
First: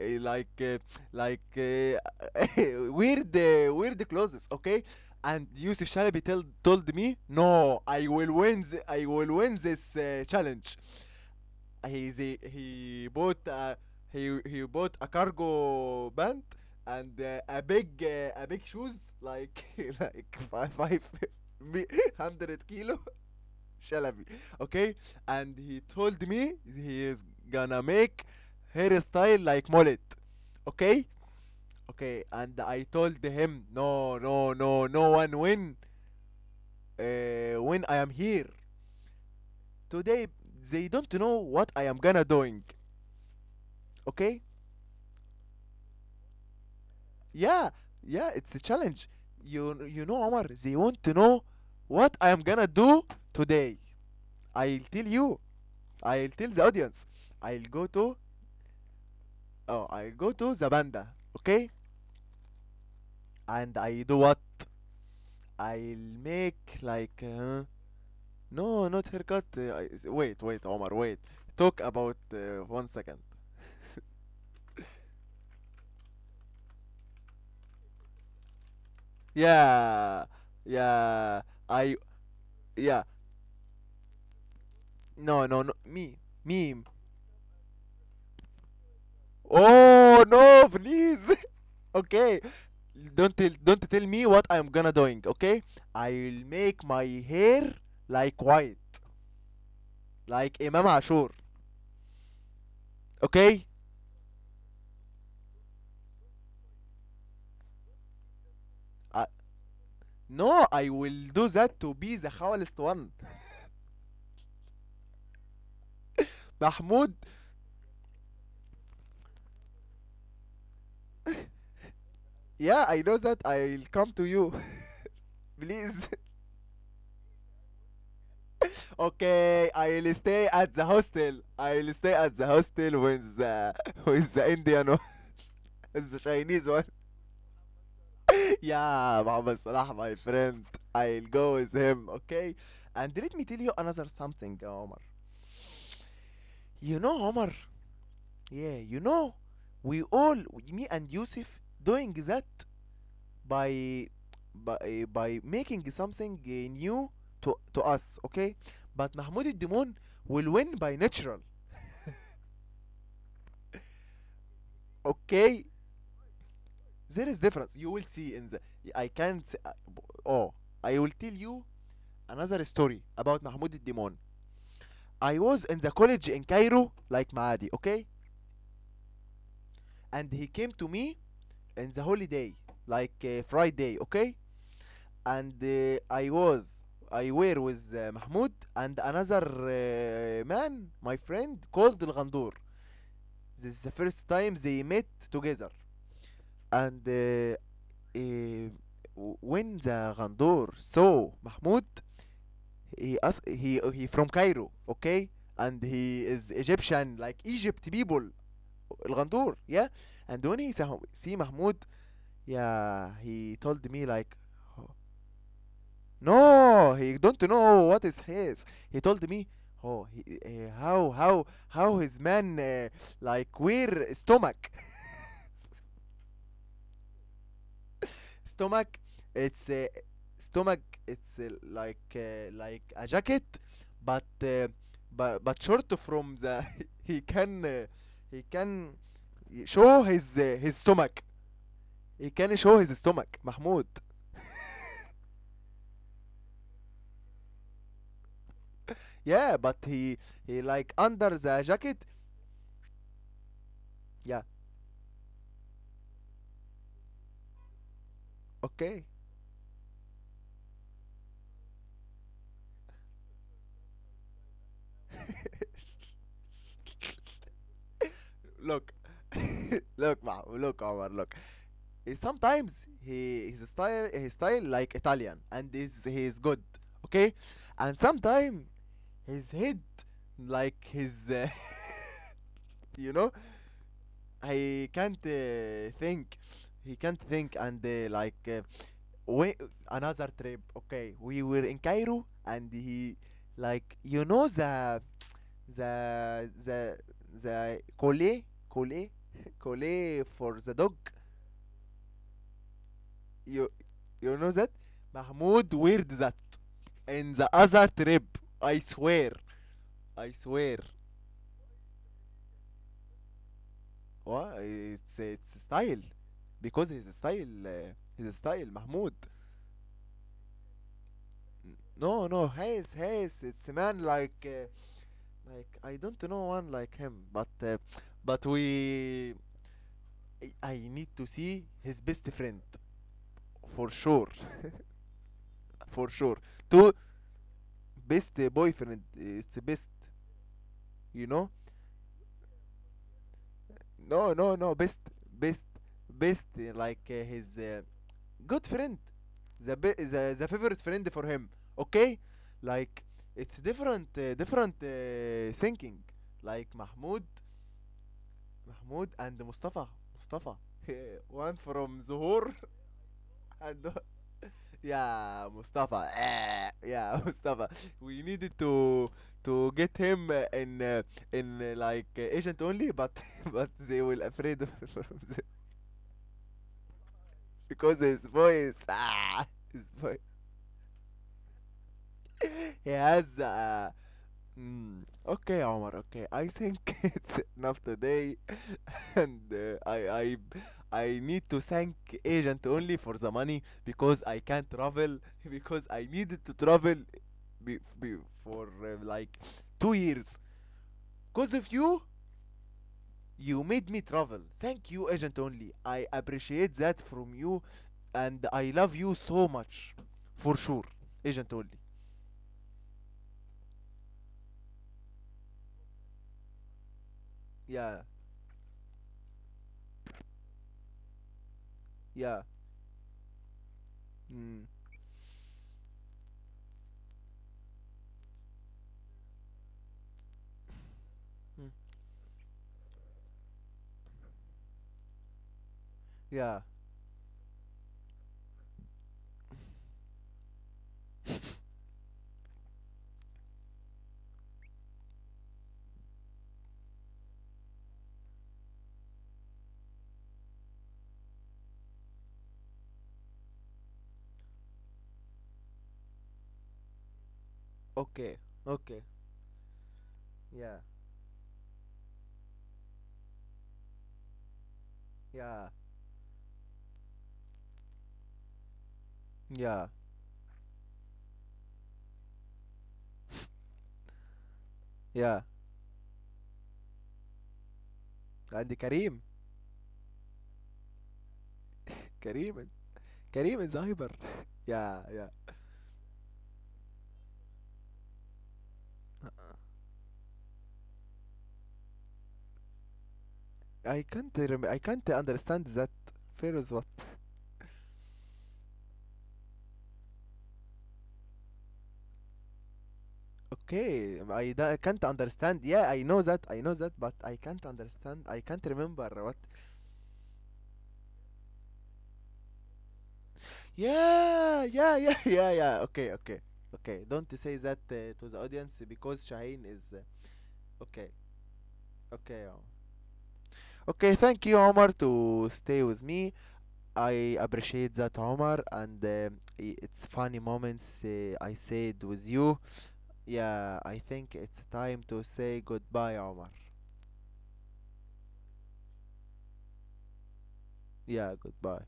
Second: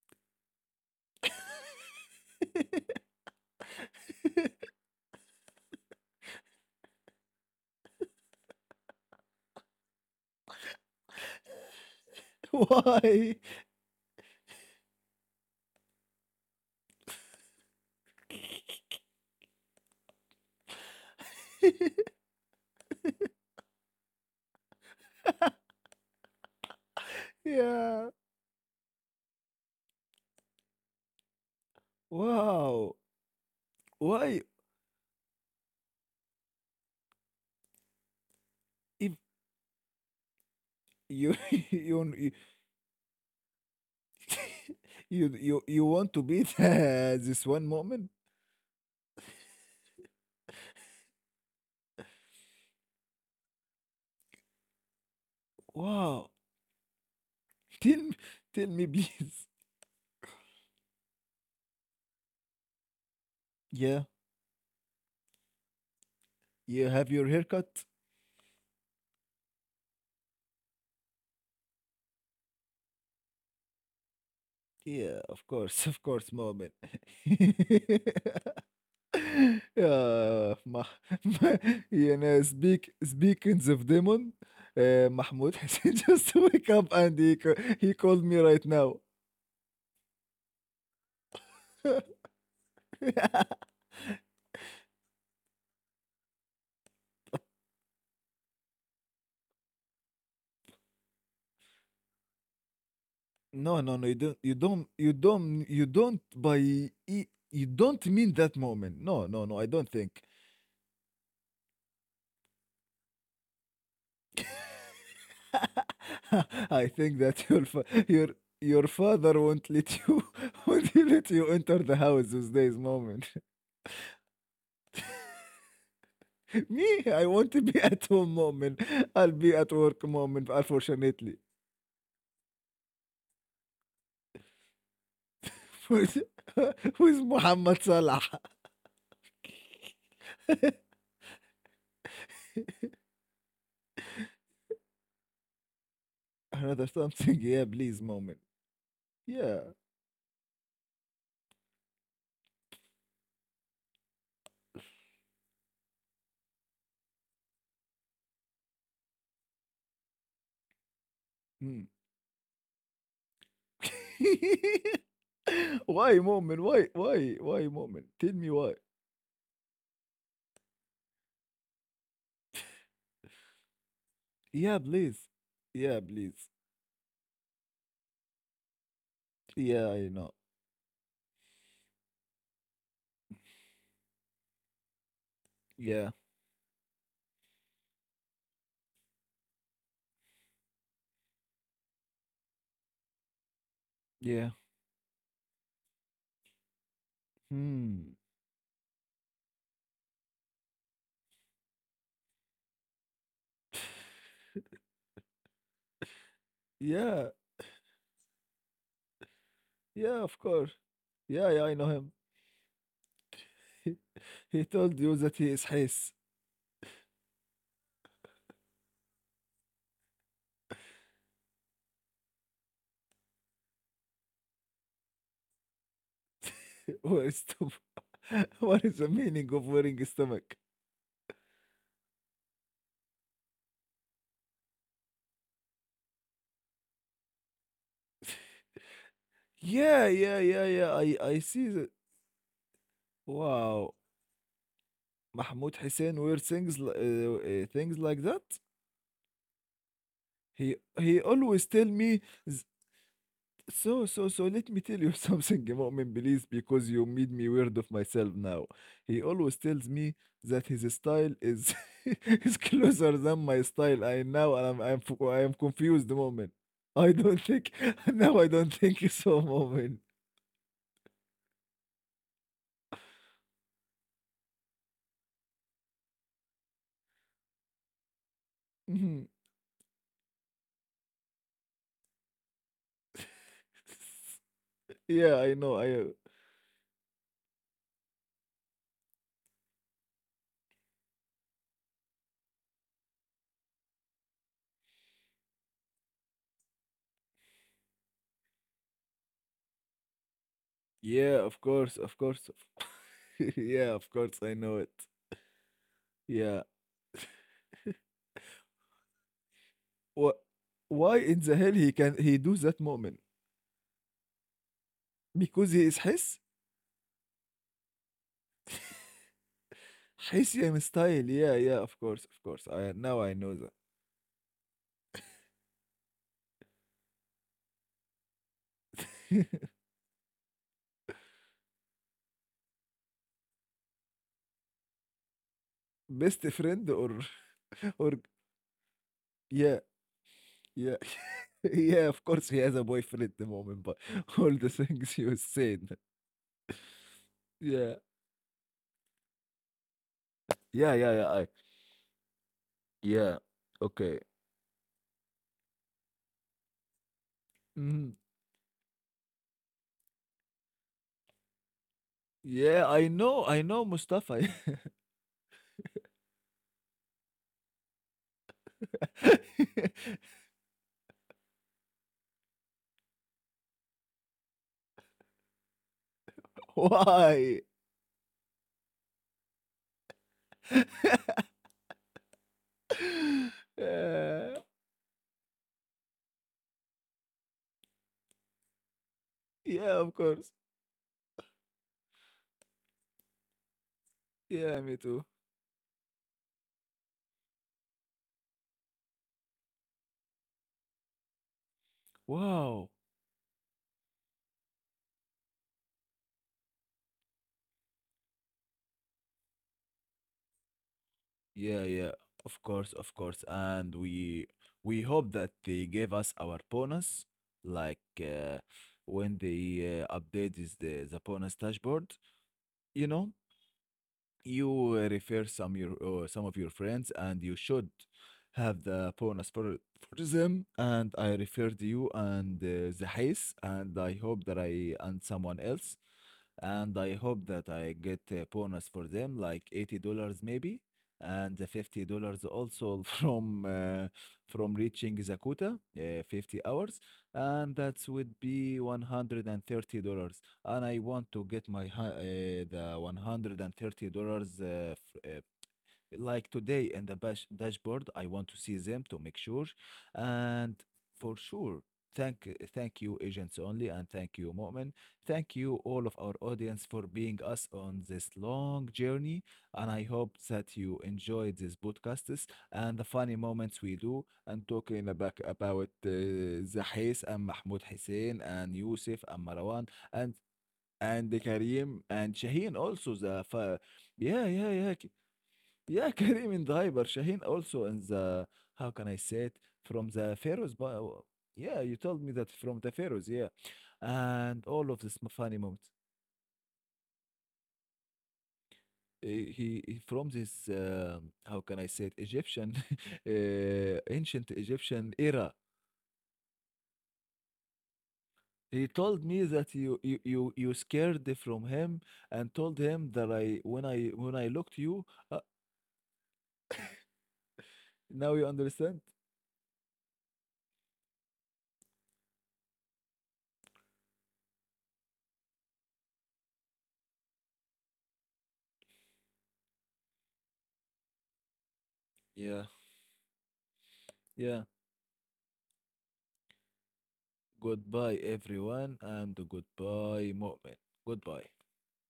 like uh, [laughs]
[laughs]
weird, weird clothes. Okay. And Yusuf Shalabi told me, no, I will win. I will win this challenge. He bought
Why?
a, he bought a cargo pant, and a big shoes, like, [laughs] like five, five, [laughs] me-
[laughs]
hundred kilo, [laughs] Shalabi, okay. And he told me he is gonna
Yeah.
make hairstyle like mullet, okay, okay. And
Wow.
I told him no,
Why?
no, no, no one win, when I am here
If
today. They
you
don't
[laughs]
know
you
what I am
you
gonna doing, okay.
you want to beat [laughs] this one
Yeah,
moment?
yeah, it's a challenge. You know, Omar, they want to know what I am gonna do today. I'll tell you.
Wow.
I'll tell the audience. I'll
Tell
go
me,
to,
tell me, please.
oh, I'll go to the banda, okay? And
Yeah.
I do what? I'll
You
make
have your
like,
haircut.
no, not haircut. I, wait, wait, Omar, wait. Talk about 1 second.
Yeah, of course, [laughs] of course, moment. [laughs]
Yeah,
yeah, ma, ma,
yeah. I,
يعني
yeah.
speaking of demon, Mahmoud
No, no,
Hassan
no.
[laughs] just
Me,
wake up
me,
and he called me right now.
oh no, please. [laughs]
[laughs]
Okay, don't tell me what I'm gonna doing. Okay, I'll make my hair like white, like Imam Ashur.
No,
Okay.
no, no, you don't you don't mean that moment. No, no,
Uh,
no, I don't think.
no, I will do that to be the howlest one.
[laughs]
[laughs]
I think
Mahmoud,
that your father won't let you, [laughs] won't let you enter the house with this
yeah, I
moment.
know that. I'll come to you. [laughs] Please. [laughs]
[laughs] Me, I want to be [laughs] at home moment. I'll be at
Okay,
work
I'll
moment,
stay at the
unfortunately.
hostel. I'll stay at the hostel with the, [laughs] with the Indian one,
[laughs]
[laughs]
With,
with the
[laughs]
Chinese one.
with Muhammad Salah.
Yeah, Mohammed Salah, my friend. I'll go with him, okay? And let me tell you another something, Omar.
[laughs] Another
You
something,
know,
yeah,
Omar,
please moment.
yeah, you know,
Yeah.
we all, me and Yusuf, doing that by, by making something new to us, okay? But Mahmoud Demon will win by natural,
Mm. [laughs]
okay?
why moment? Why? Why?
There is
Why
difference.
moment?
You will
Tell me
see in
why.
the. I can't. Oh, I will tell you another story about Mahmoud Demon.
Yeah, please.
I was
Yeah,
in the
please.
college in Cairo, like Maadi, okay?
Yeah, I know.
And he came to me in the holiday, like Friday, okay? And
Yeah.
I was, I were with Mahmoud and another man, my friend, called El Ghandour. This is the
Yeah.
first time they met together. And
Hmm.
uh, when the Ghandour saw Mahmoud, he asked, he from Cairo, okay? And he is
Yeah.
Egyptian, like Egypt people. الغندور, yeah.
Yeah, of
And
course.
when he saw,
Yeah,
see
yeah, I know
Mahmoud,
him. [laughs]
yeah, he
He,
told me like,
he told
oh,
you that he is his.
no, he don't know what is his. He told me, oh, he, how his man, like where stomach.
[laughs] Where is to [laughs]
[laughs]
What is the
Stomach,
meaning of
it's
wearing a stomach?
stomach, it's like uh, like a jacket, but but short from the, [laughs] he can uh, he can
Yeah,
show
yeah,
his,
yeah, yeah.
his
I
stomach,
see that.
he can show his stomach,
Wow,
Mahmoud.
Mahmoud Hussein wear things things like that.
Yeah, but he
He
he like
he
under
always
the
tell me.
jacket.
z-
Yeah,
Let me tell you [laughs] something, Mu'min, please, because you made me weird of myself now. He
okay.
always tells me that his style is [laughs] is closer than my style. I now I am confused,
[laughs]
Mu'min. I don't think [laughs] now. I don't think
Look,
so, Mu'min.
[laughs] look, ma, look, Omar, look. Eh, sometimes he his style, his style like Italian, and is, he's good, okay. And sometimes his head like his, [laughs] you
[laughs]
know, I
Yeah,
can't
I know. I
think he can't think, and like we another trip. Okay, we were in Cairo, and he, like, you know, the the collet collet [laughs] collet for the dog.
yeah, of course, of course. [laughs]
You
Yeah, of course, I
you know
know it.
that Mahmoud weird that
Yeah.
in the other trip. I swear,
What?
I swear.
Why in the hell he do that moment?
What? It's
Because he
it's
is
style,
his
because his style, his style Mahmoud.
Hessian style. Yeah, yeah, of course, of
No,
course.
no,
I
Hayes,
now I know
Hayes,
that.
it's a man like, like I don't know one like him, but we
[laughs]
I need to see his best friend for sure, [laughs] for
Best
sure.
friend or
To
[laughs] or
best, boyfriend, it's
yeah,
the best,
yeah,
you
[laughs]
know?
yeah. Of course, he has a boyfriend at the moment, but [laughs] all
No,
the
no, no,
things
best,
you
best,
said.
best. Uh, like, his,
Yeah,
good friend, the the favorite
yeah.
friend for
I,
him. Okay, like,
yeah.
it's
Okay.
different, different thinking. Like Mahmoud,
Mhm.
Mahmoud and Mustafa, Mustafa. [laughs] One from Zuhur,
Yeah, I know,
I don't.
Mustafa. [laughs]
Yeah, Mustafa. Eh, yeah, [laughs] Mustafa. We needed to get him uh,
[laughs]
in uh, in uh, like uh, agent only, but [laughs] but they will afraid of, [laughs] from the,
Why?
because his voice. Ah, his voice.
[laughs]
He has.
yeah,
Mm, okay, Omar. Okay, I think [laughs] it's enough today. And
yeah,
uh,
of
I
course.
I I need to thank agent only for the money, because I
Yeah,
can't
me too.
travel, [laughs] because I needed to travel, be, be, for like 2 years. Cause of you,
Wow.
you made me travel. Thank you, agent only. I appreciate that from you, and I love you so much, for sure, agent
Yeah,
only.
yeah, of course, of course. And we hope that they gave us our bonus, like
Yeah,
when they updated the bonus dashboard.
yeah,
You know,
mm.
you refer some of your friends and you should have the bonus for them and I referred
Mm.
you and I hope that I and someone else
Yeah.
and I hope that I get a bonus for them, like $80 maybe, and the $50 also [laughs] from reaching Zakuta, 50 hours, and that would be $130. And $30. And I want to get my the $130 f- uh, like today in the bash dashboard I want to
Okay,
see them to
okay.
make sure and
Yeah,
for sure thank you agents only and thank you Mo'min thank you
yeah,
all of our audience for being us on this long journey and I
yeah,
hope that you enjoyed this podcasts and the funny moments we do and talking
yeah.
about Zahis and Mahmoud Hussein and
And
Yusuf
Karim,
and Marwan and Karim and Shaheen
Karim,
also
Kareem is a hyper.
yeah yeah
[laughs]
yeah
Yeah, yeah.
yeah, [laughs] Kareem and Hyper Shaheen also in the how can I say it
Uh-uh.
from the Pharaohs, but yeah, you told me that from the Pharaohs, yeah,
I can't
and
rem-
all
I
of this
can't
funny moment.
understand that. Feroz what?
From this how can I say it Egyptian [laughs]
Okay,
ancient
I
Egyptian
can't
era.
understand. Yeah, I know that. I know that, but I can't understand. I can't
He told
remember
me
what.
that you scared from him and told him that I when I looked
Yeah,
you
yeah,
uh,
yeah, [laughs] yeah, yeah. Okay, okay, okay. Don't say that
now you
to the
understand.
audience because Shaheen is okay. Okay. Omar. Okay, thank you, Omar, to stay with me. I appreciate that, Omar, and it's funny moments I said with
Yeah,
you. Yeah, I think
yeah.
it's time to say goodbye, Omar.
Goodbye, everyone, and goodbye, Mu'min. Goodbye.
Yeah, goodbye.